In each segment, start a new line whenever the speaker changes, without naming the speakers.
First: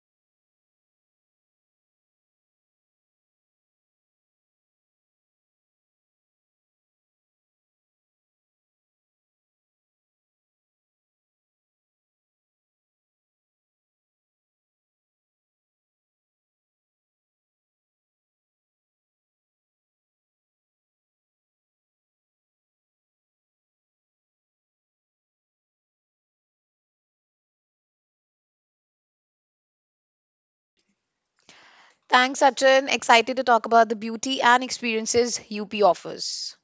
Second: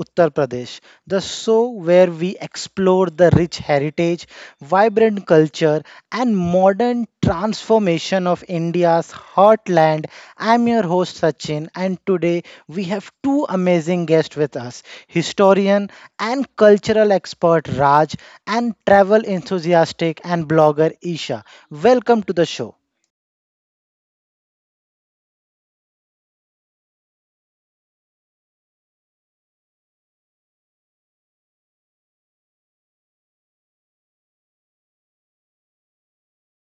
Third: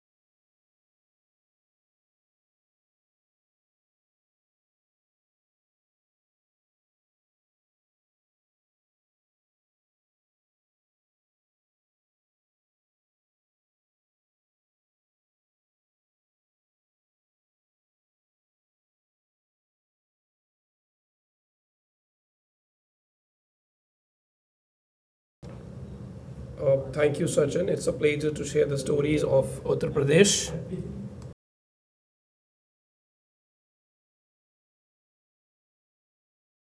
Uttar Pradesh, the show where we explore the rich heritage, vibrant culture, and modern transformation of India's heartland. I'm your host, Sachin, and today we have two amazing guests with us: historian and cultural expert Raj, and travel enthusiastic and blogger Isha. Welcome to the show.
Thank you, Sachin. It's a pleasure to share the stories of Uttar Pradesh.
Thanks, Sachin. Excited to talk about the beauty and experiences UP offers.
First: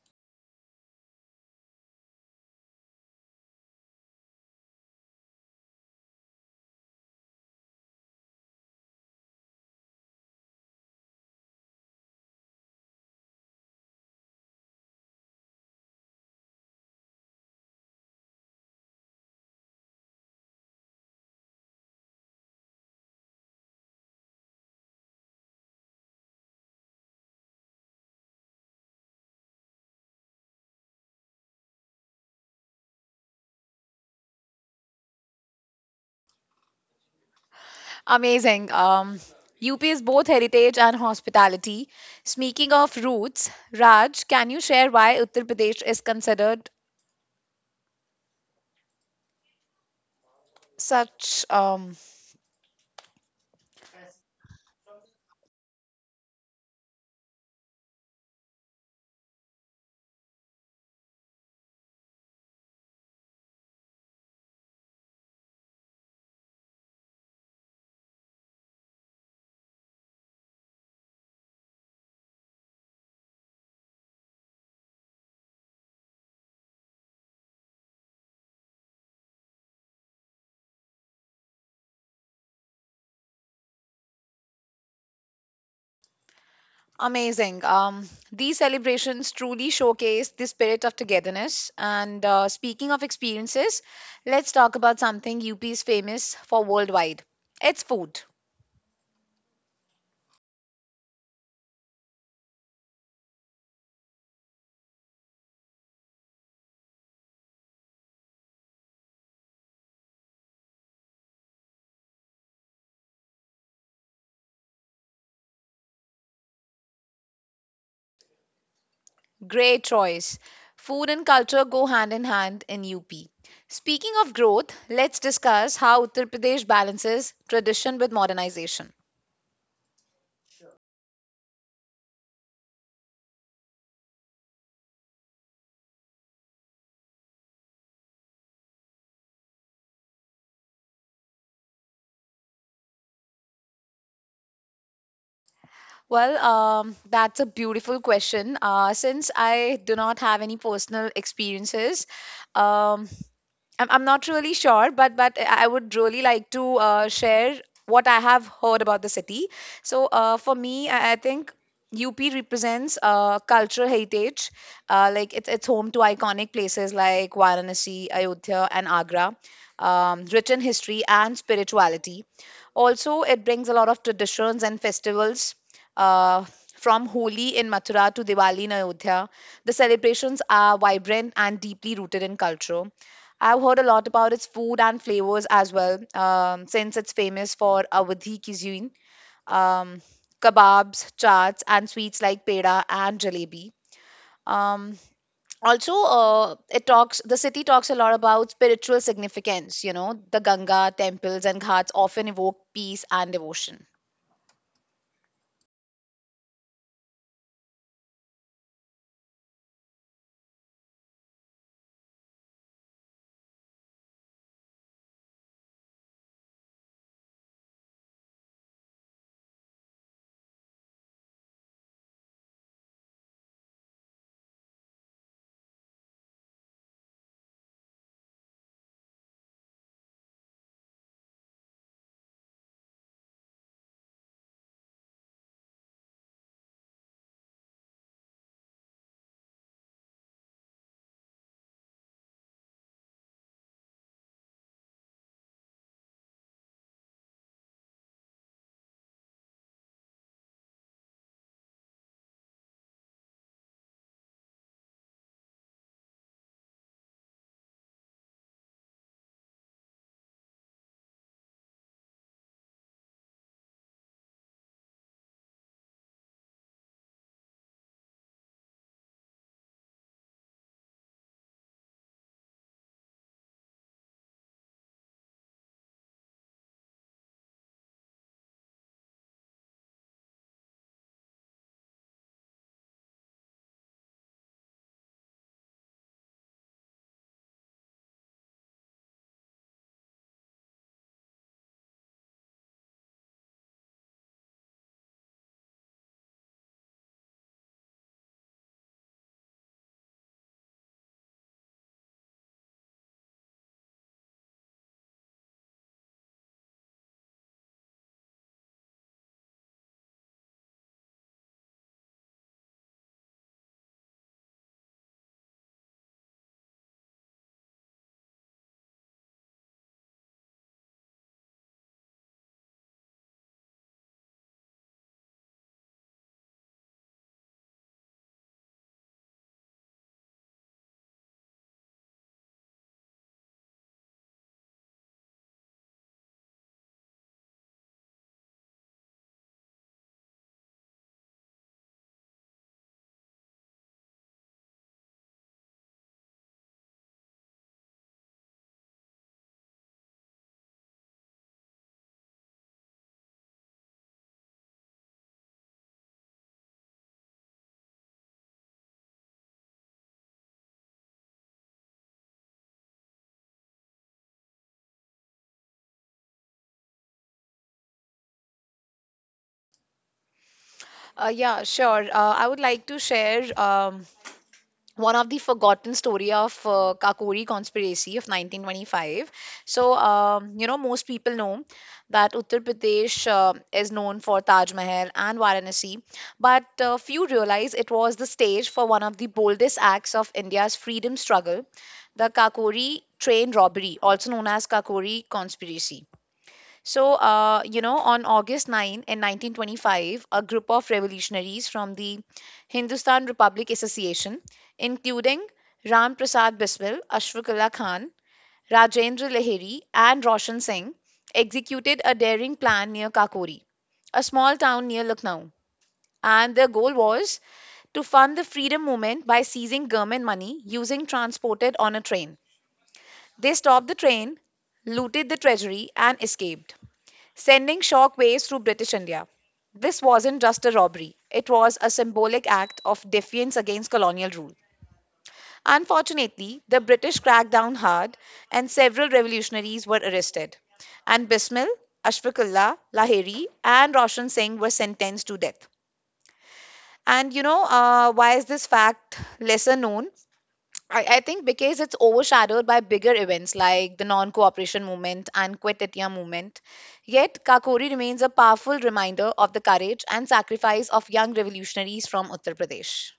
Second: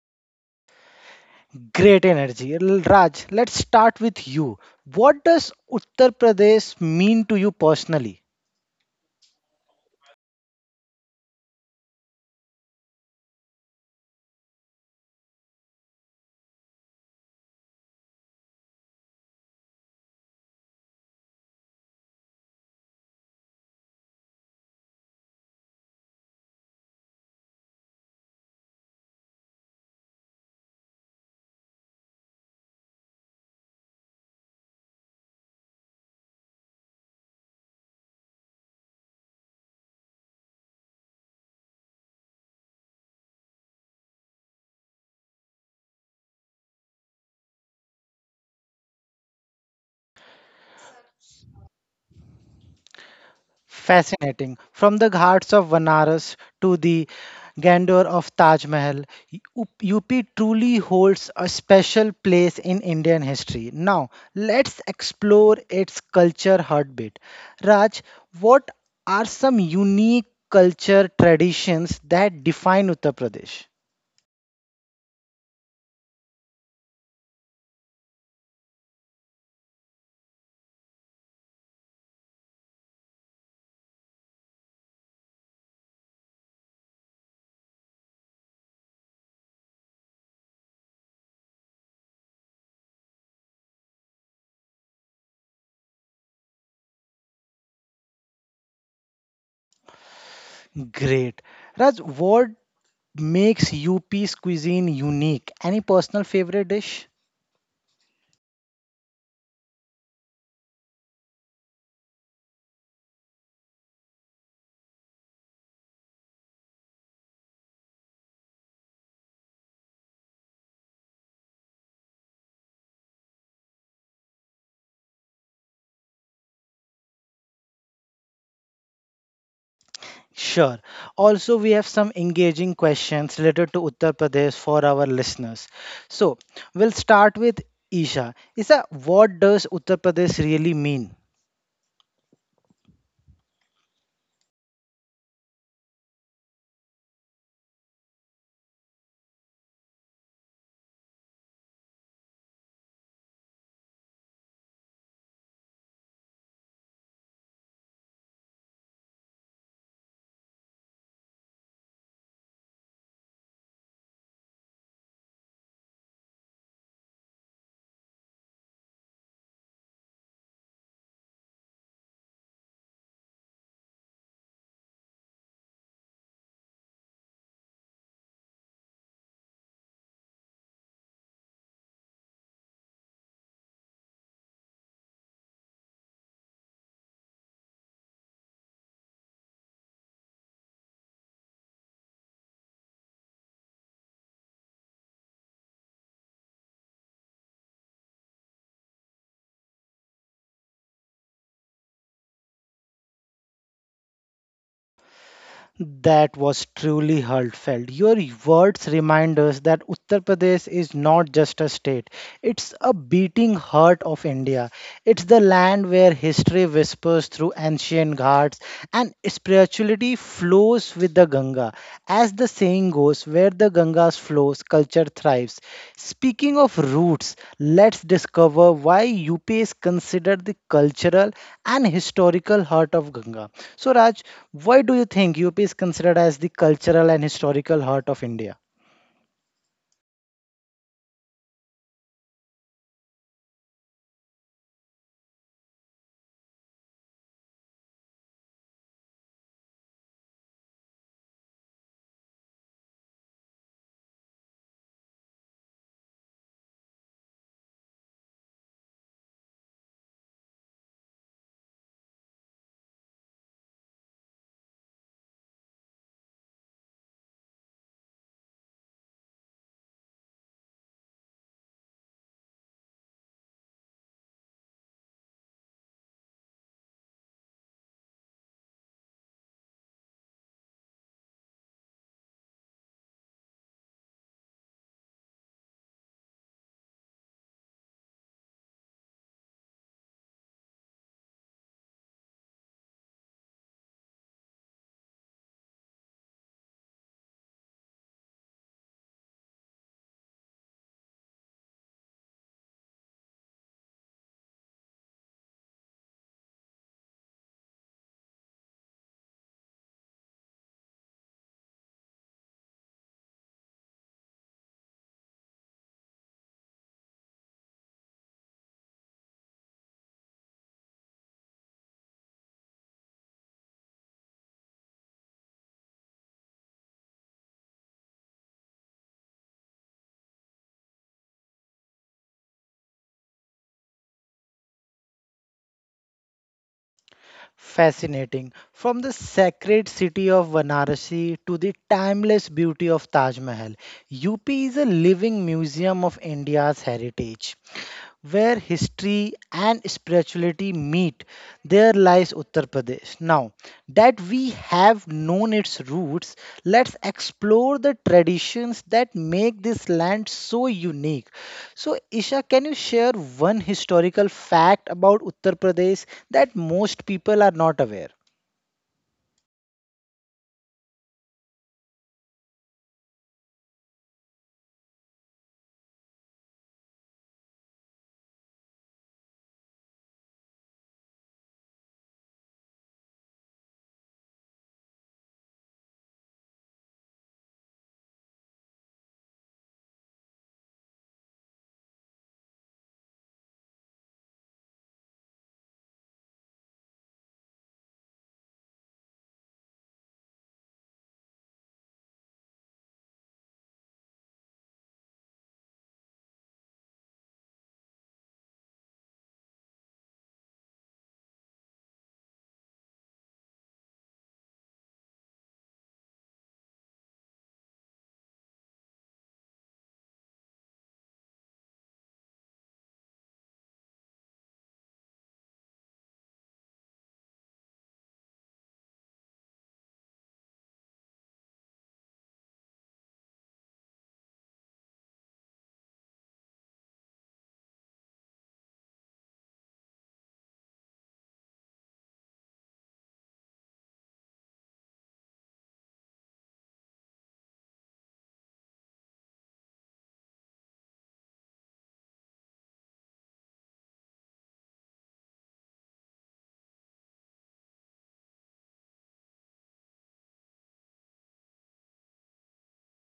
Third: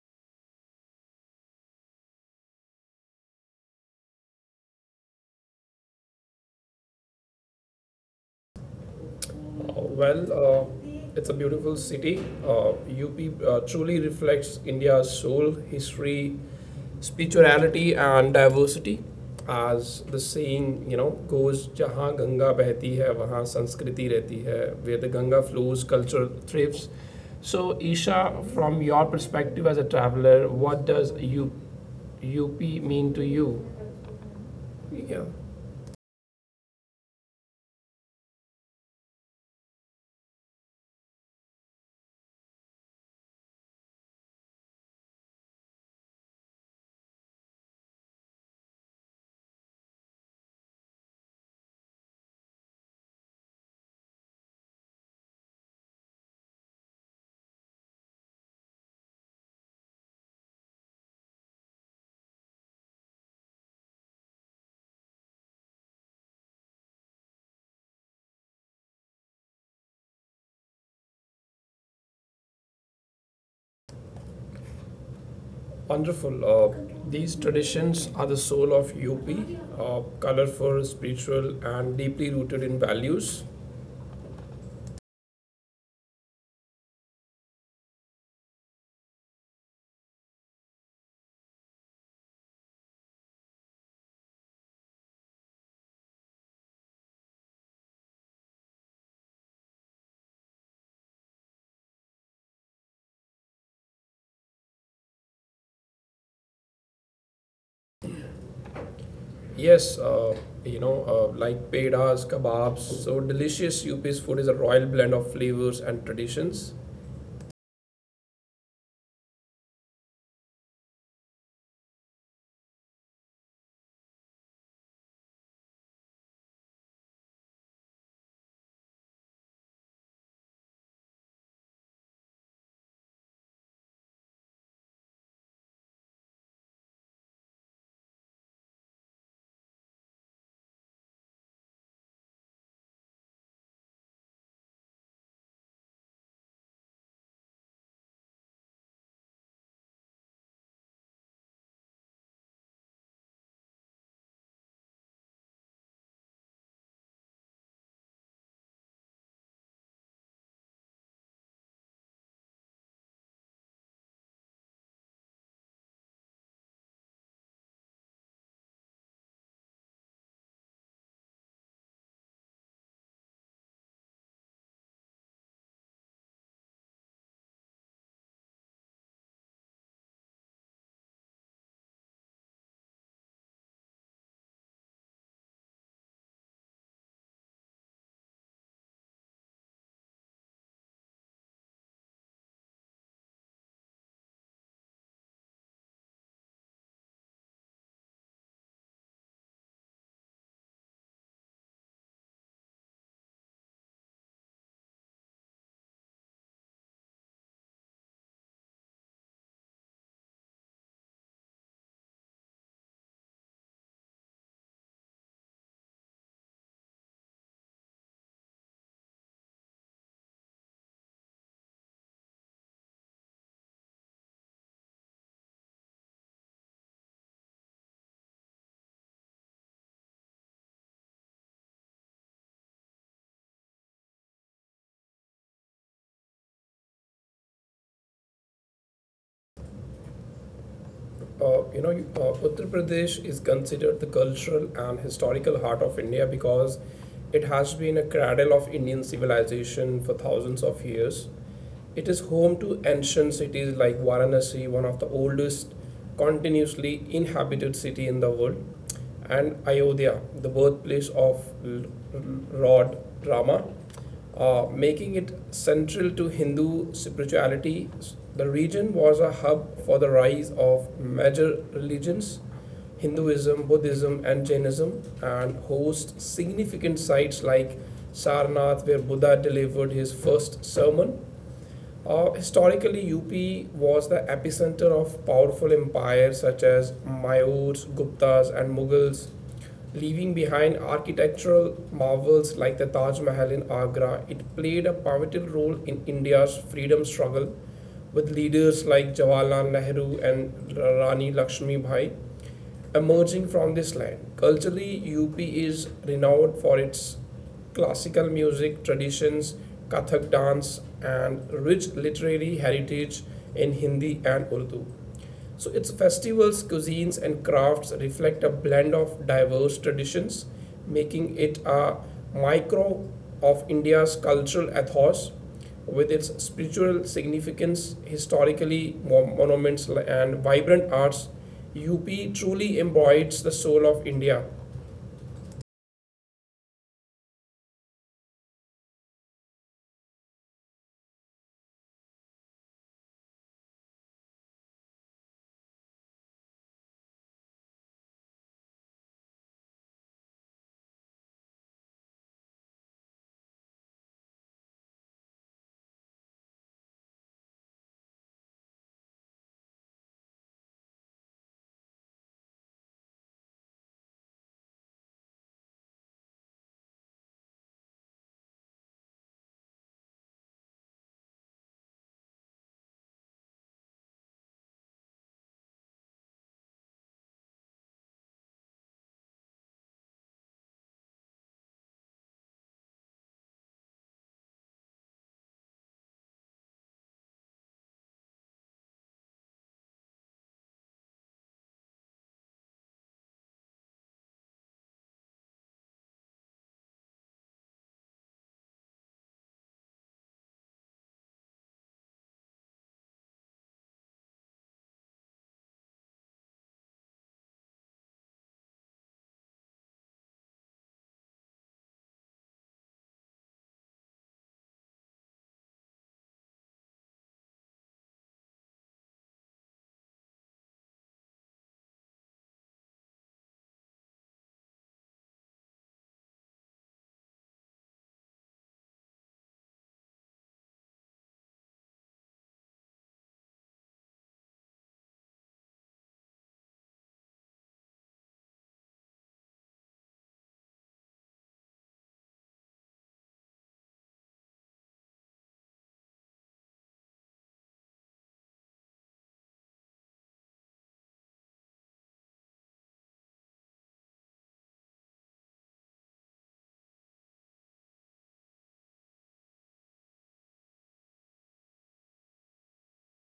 Great energy. Raj, let's start with you. What does Uttar Pradesh mean to you personally?
well, uh, it's a beautiful city. UP truly reflects India's soul, history, spirituality, and diversity. As the saying goes, जहाँ गंगा बहती है वहाँ संस्कृति रहती है. Where the Ganga flows, culture thrives. So, Isha, from your perspective as a traveler, what does UP mean to you? Yeah.
Amazing. UP is both heritage and hospitality. Speaking of roots, Raj, can you share why Uttar Pradesh is considered such
Fascinating. From the ghats of Vanaras to the grandeur of Taj Mahal, U- UP truly holds a special place in Indian history. Now, let's explore its culture heartbeat. Raj, what are some unique culture traditions that define Uttar Pradesh?
Wonderful. These traditions are the soul of UP, colorful, spiritual, and deeply rooted in values.
amazing? These celebrations truly showcase the spirit of togetherness. And speaking of experiences, let's talk about something UP is famous for worldwide. It's food.
Great. Raj, what makes UP's cuisine unique? Any personal favorite dish?
Yes, uh, like pedas, kebabs, so delicious UP's food is a royal blend of flavors and traditions.
Great choice. Food and culture go hand in hand in UP. Speaking of growth, let's discuss how Uttar Pradesh balances tradition with modernization.
Sure. Also, we have some engaging questions related to Uttar Pradesh for our listeners. So, we'll start with Isha. Isha, what does Uttar Pradesh really mean?
Well, that's a beautiful question. Since I do not have any personal experiences, um, I'm not really sure, but I would really like to share what I have heard about the city. So for me, I think UP represents cultural heritage. Like it's home to iconic places like Varanasi, Ayodhya, and Agra, rich in history and spirituality. Also, it brings a lot of traditions and festivals. Uh, from Holi in Mathura to Diwali in Ayodhya, the celebrations are vibrant and deeply rooted in culture. I've heard a lot about its food and flavors as well, since it's famous for Awadhi cuisine, um, kebabs, chaats, and sweets like peda and jalebi. Um, also, it talks. The city talks a lot about spiritual significance. You know, the Ganga temples and ghats often evoke peace and devotion.
That was truly heartfelt. Your words remind us that Uttar Pradesh is not just a state, it's a beating heart of India. It's the land where history whispers through ancient ghats and spirituality flows with the Ganga. As the saying goes, where the Ganga flows, culture thrives. Speaking of roots, let's discover why UP is considered the cultural and historical heart of Ganga. So, Raj, why do you think UP is considered as the cultural and historical heart of India?
Uttar Pradesh is considered the cultural and historical heart of India because it has been a cradle of Indian civilization for thousands of years. It is home to ancient cities like Varanasi, one of the oldest continuously inhabited city in the world, and Ayodhya, the birthplace of Lord Rama, making it central to Hindu spirituality. The region was a hub for the rise of major religions: Hinduism, Buddhism, and Jainism, and hosts significant sites like Sarnath, where Buddha delivered his first sermon. Historically, UP was the epicenter of powerful empires such as Mayurs, Guptas, and Mughals. Leaving behind architectural marvels like the Taj Mahal in Agra, it played a pivotal role in India's freedom struggle, with leaders like Jawaharlal Nehru and Rani Lakshmi Bai emerging from this land. Culturally, UP is renowned for its classical music traditions, Kathak dance, and rich literary heritage in Hindi and Urdu. So its festivals, cuisines, and crafts reflect a blend of diverse traditions, making it a micro of India's cultural ethos with its spiritual significance, historically monuments, and vibrant arts. UP truly embodies the soul of India.
Fascinating. From the sacred city of Varanasi to the timeless beauty of Taj Mahal, UP is a living museum of India's heritage, where history and spirituality meet. There lies Uttar Pradesh. Now that we have known its roots, let's explore the traditions that make this land so unique. So, Isha, can you share one historical fact about Uttar Pradesh that most people are not aware?
Yeah, sure. I would like to share one of the forgotten story of Kakori conspiracy of 1925. So, you know, most people know that Uttar Pradesh is known for Taj Mahal and Varanasi, but few realize it was the stage for one of the boldest acts of India's freedom struggle, the Kakori train robbery, also known as Kakori conspiracy. So, you know, on August 9 in 1925, a group of revolutionaries from the Hindustan Republic Association, including Ram Prasad Biswal, Ashfaq Khan, Rajendra Lahiri, and Roshan Singh, executed a daring plan near Kakori, a small town near Lucknow. And their goal was to fund the freedom movement by seizing government money using transported on a train. They stopped the train, looted the treasury, and escaped sending shock waves through British India. This wasn't just a robbery, it was a symbolic act of defiance against colonial rule. Unfortunately, the British cracked down hard and several revolutionaries were arrested. And Bismil, Ashfaqullah, Lahiri, and Roshan Singh were sentenced to death. And you know, why is this fact lesser known? I think because it's overshadowed by bigger events like the non cooperation movement and Quit India movement. Yet, Kakori remains a powerful reminder of the courage and sacrifice of young revolutionaries from Uttar Pradesh.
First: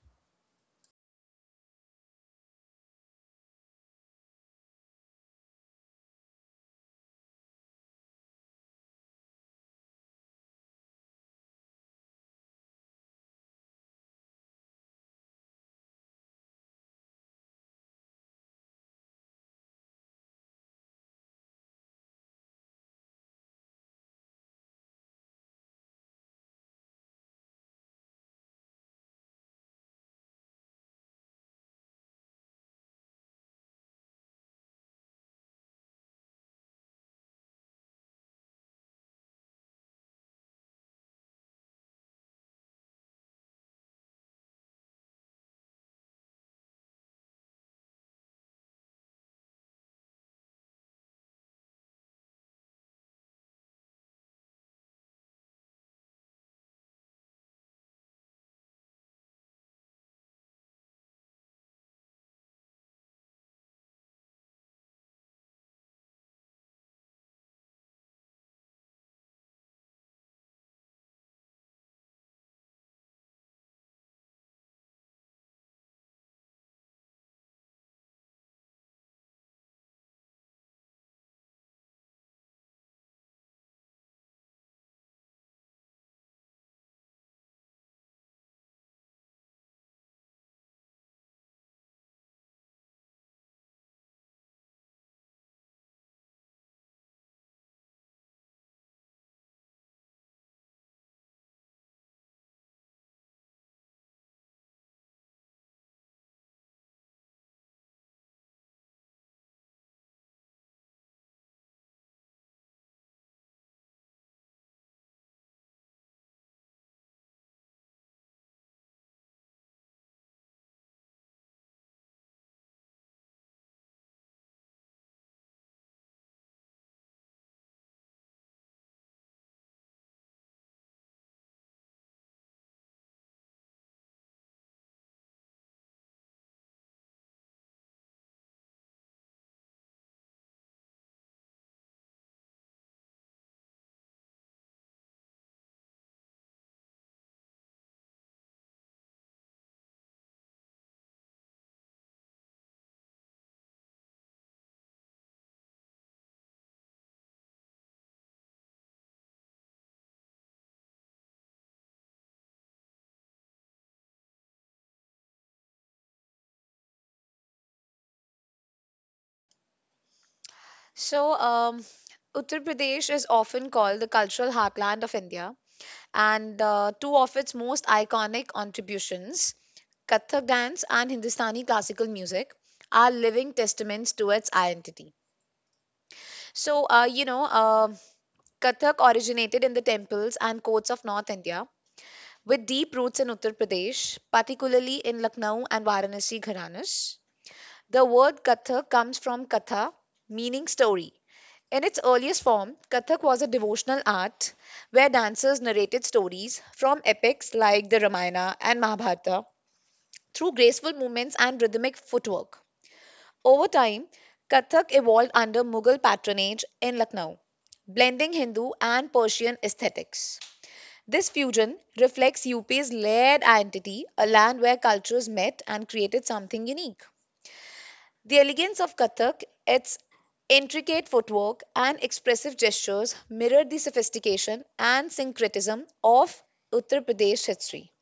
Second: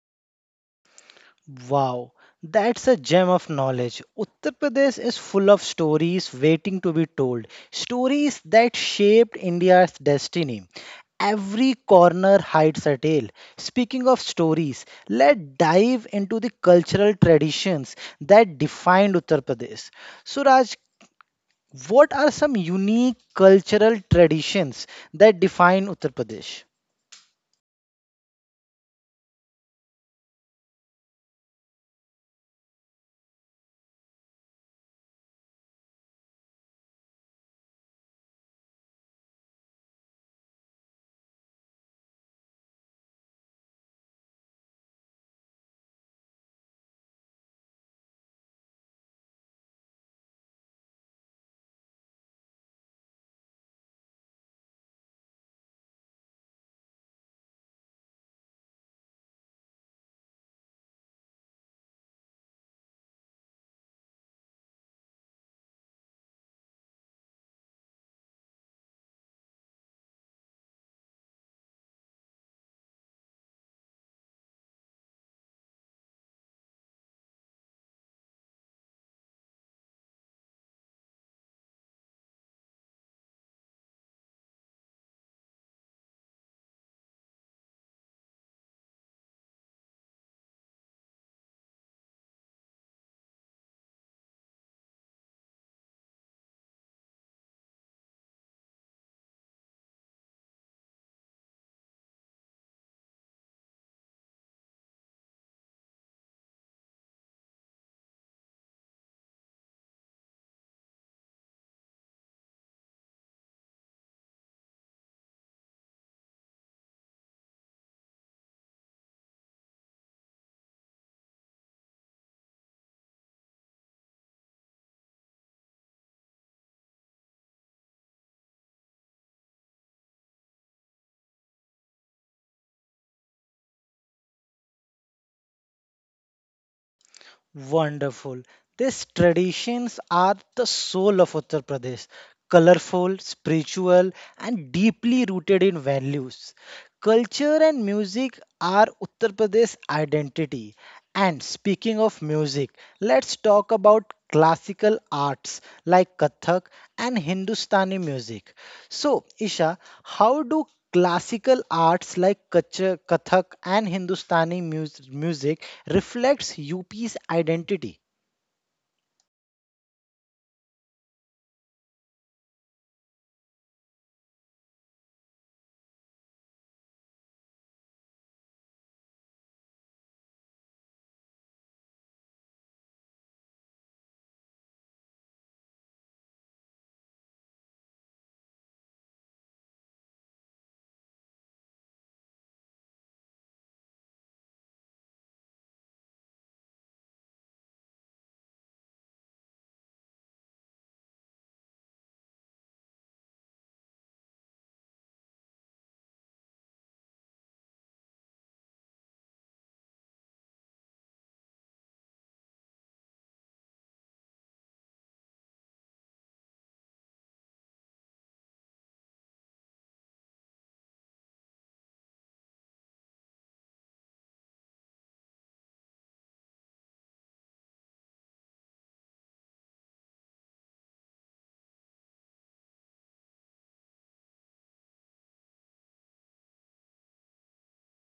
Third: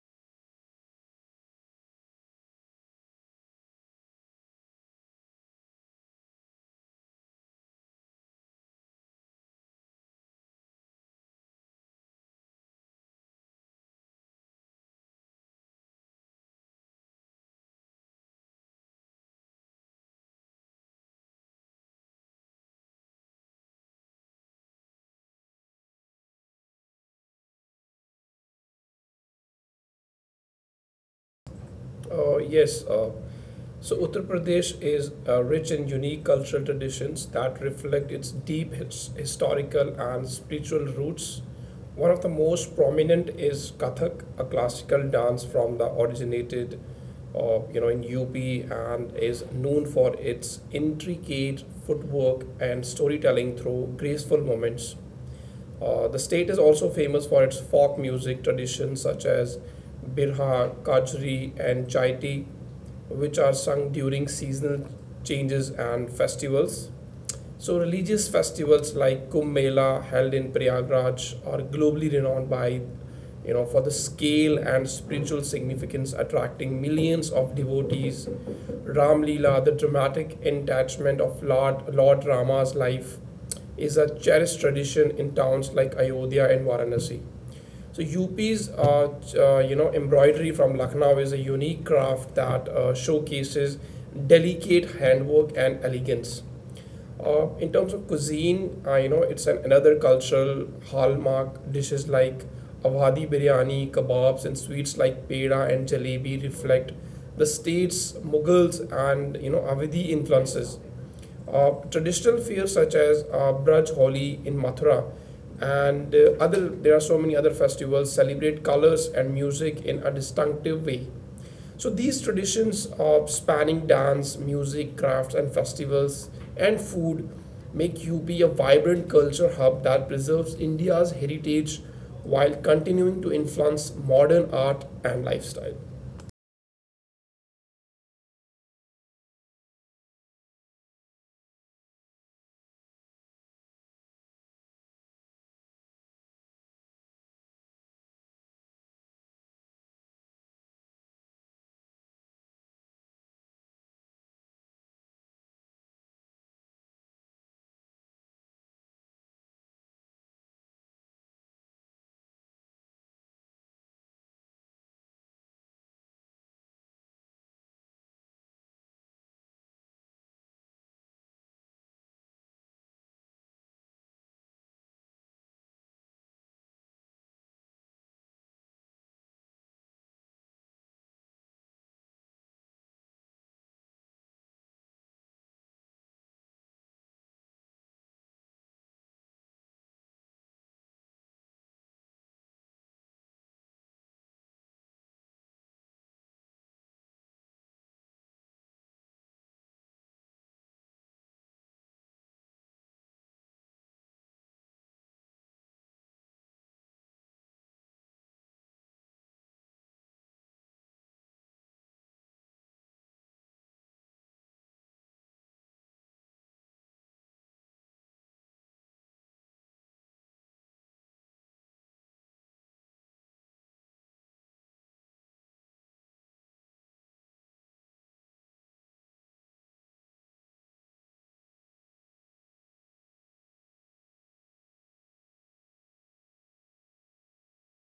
Wow, that's a gem of knowledge. Uttar Pradesh is full of stories waiting to be told, stories that shaped India's destiny. Every corner hides a tale. Speaking of stories, let's dive into the cultural traditions that defined Uttar Pradesh. Suraj, what are some unique cultural traditions that define Uttar Pradesh?
Uh, yes. Uh, so Uttar Pradesh is rich in unique cultural traditions that reflect its deep historical and spiritual roots. One of the most prominent is Kathak, a classical dance from the originated, in UP, and is known for its intricate footwork and storytelling through graceful movements. The state is also famous for its folk music traditions such as birha, kajri, and chaiti, which are sung during seasonal changes and festivals. So, religious festivals like Kumbh Mela, held in Prayagraj, are globally renowned by, for the scale and spiritual significance, attracting millions of devotees. Ram Leela, the dramatic enactment of Lord Rama's life, is a cherished tradition in towns like Ayodhya and Varanasi. So embroidery from Lucknow is a unique craft that showcases delicate handwork and elegance. In terms of cuisine, it's another cultural hallmark. Dishes like Awadhi biryani, kebabs, and sweets like peda and jalebi reflect the state's Mughals and Awadhi influences. Traditional fairs such as Braj Holi in Mathura and other, there are so many other festivals celebrate colors and music in a distinctive way. So these traditions of spanning dance, music, crafts, and festivals and food make UP a vibrant culture hub that preserves India's heritage while continuing to influence modern art and lifestyle.
Wonderful. These traditions are the soul of Uttar Pradesh, colorful, spiritual, and deeply rooted in values. Culture and music are Uttar Pradesh's identity. And speaking of music, let's talk about classical arts like Kathak and Hindustani music. So, Isha, how do classical arts like Kathak and Hindustani music reflects UP's identity?
So, Uttar Pradesh is often called the cultural heartland of India, and two of its most iconic contributions, Kathak dance and Hindustani classical music, are living testaments to its identity. So, Kathak originated in the temples and courts of North India, with deep roots in Uttar Pradesh, particularly in Lucknow and Varanasi gharanas. The word Kathak comes from Katha, meaning story. In its earliest form, Kathak was a devotional art where dancers narrated stories from epics like the Ramayana and Mahabharata through graceful movements and rhythmic footwork. Over time, Kathak evolved under Mughal patronage in Lucknow, blending Hindu and Persian aesthetics. This fusion reflects UP's layered identity, a land where cultures met and created something unique. The elegance of Kathak, its intricate footwork and expressive gestures, mirrored the sophistication and syncretism of Uttar Pradesh history.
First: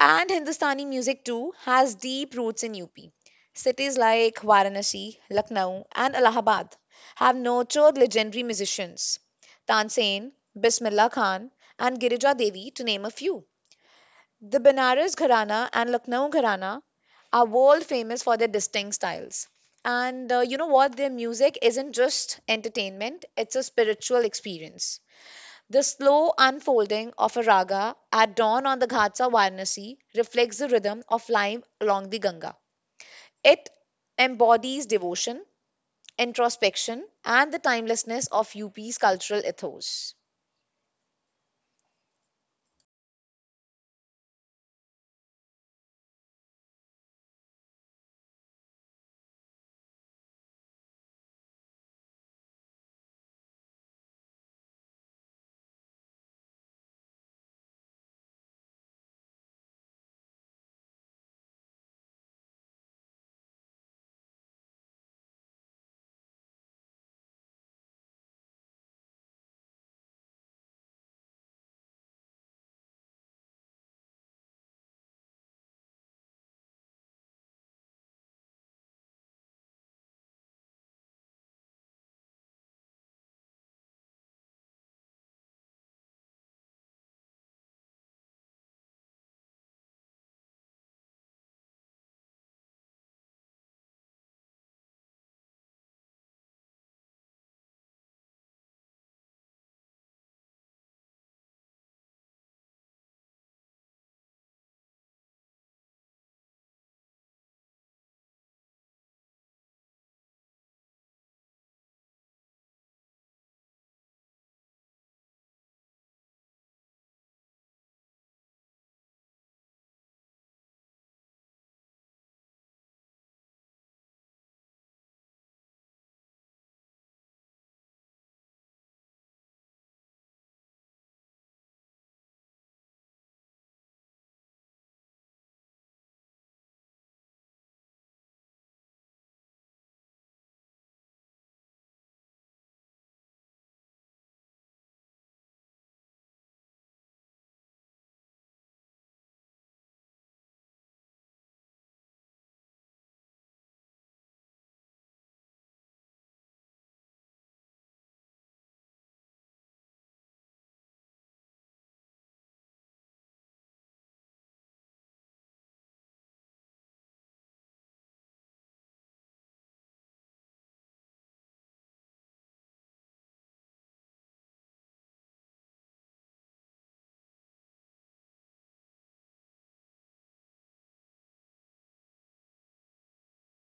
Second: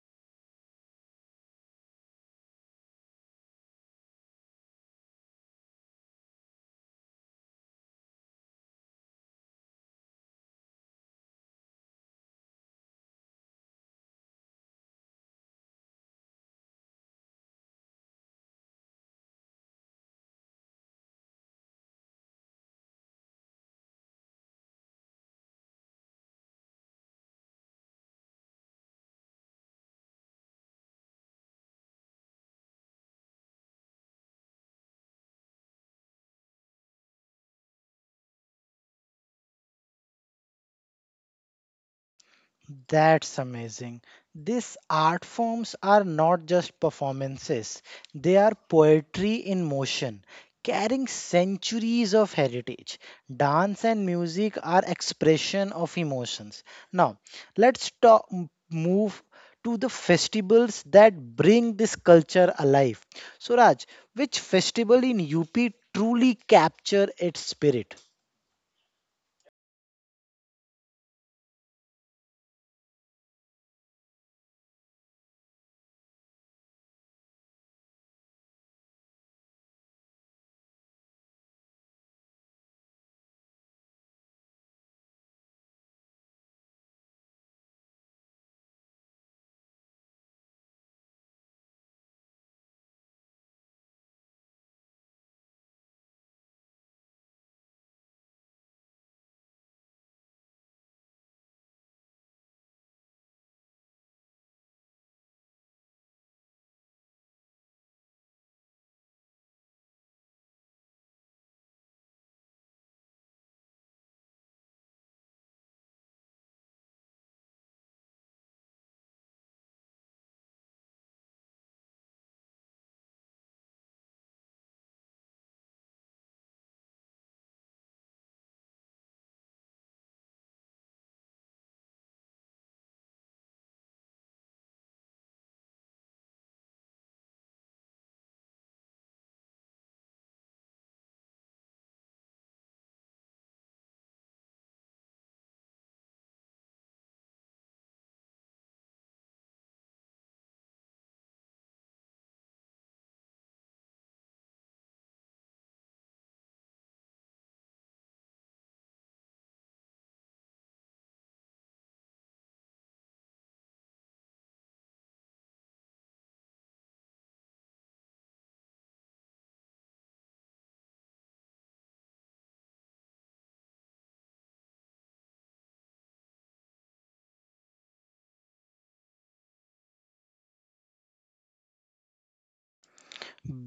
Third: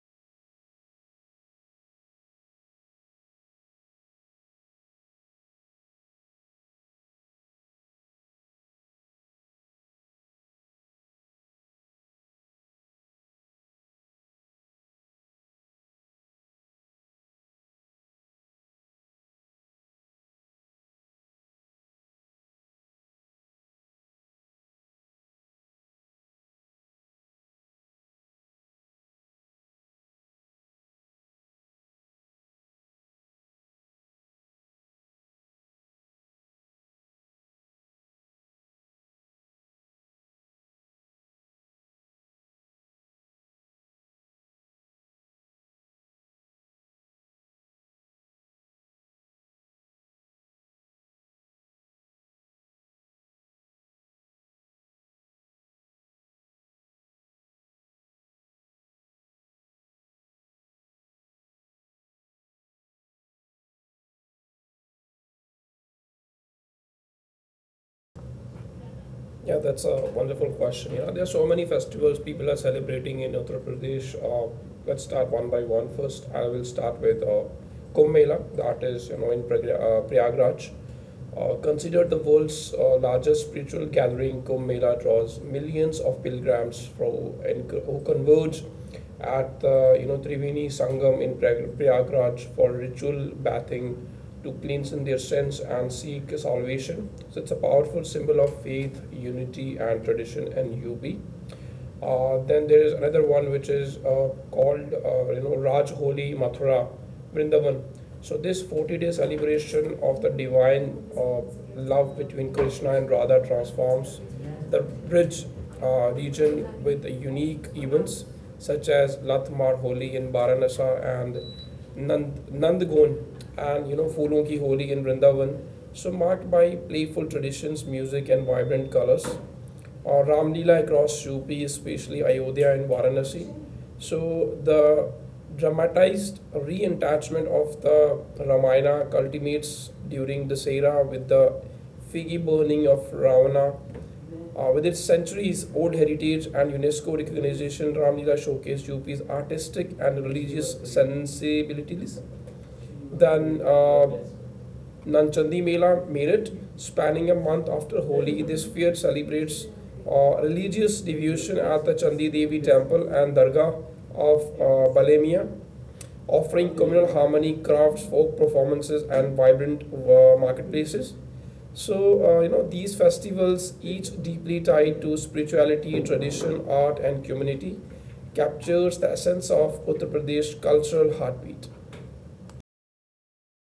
And Hindustani music too has deep roots in UP. Cities like Varanasi, Lucknow, and Allahabad have nurtured legendary musicians Tansen, Bismillah Khan, and Girija Devi, to name a few. The Banaras Gharana and Lucknow Gharana are world famous for their distinct styles. And you know what? Their music isn't just entertainment, it's a spiritual experience. The slow unfolding of a raga at dawn on the ghats of Varanasi reflects the rhythm of life along the Ganga. It embodies devotion, introspection, and the timelessness of UP's cultural ethos.
That's amazing. These art forms are not just performances, they are poetry in motion, carrying centuries of heritage. Dance and music are expression of emotions. Now, let's talk, move to the festivals that bring this culture alive. So, Raj, which festival in UP truly capture its spirit?
Yeah, that's a wonderful question. Yeah, there are so many festivals people are celebrating in Uttar Pradesh. Let's start one by one. First, I will start with Kumbh Mela, that is, in Prayagraj. Considered the world's largest spiritual gathering, Kumbh Mela draws millions of pilgrims from and who converge at the Triveni Sangam in Prayagraj for ritual bathing to cleanse in their sins and seek salvation. So it's a powerful symbol of faith, unity, and tradition in UP. Then there is another one which is called Raj Holi Mathura Vrindavan. So this 40-day day celebration of the divine love between Krishna and Radha transforms the bridge region with unique events such as Latmar Holi in Varanasi and Nandagon and Phoolon Ki Holi in Vrindavan. So marked by playful traditions, music and vibrant colors. Or Ram Leela across UP, especially Ayodhya and Varanasi. So the dramatized re-entachment of the Ramayana culminates during this era with the figgy burning of Ravana. Uh, with its centuries old heritage and UNESCO recognition, Ramlila showcased UP's artistic and religious sensibilities. Then Nanchandi Mela, Meerut, spanning a month after Holi. This fair celebrates religious devotion at the Chandi Devi temple and Dargah of Balemia, offering communal harmony, crafts, folk performances, and vibrant marketplaces. So, these festivals, each deeply tied to spirituality, tradition, art, and community, captures the essence of Uttar Pradesh cultural heartbeat.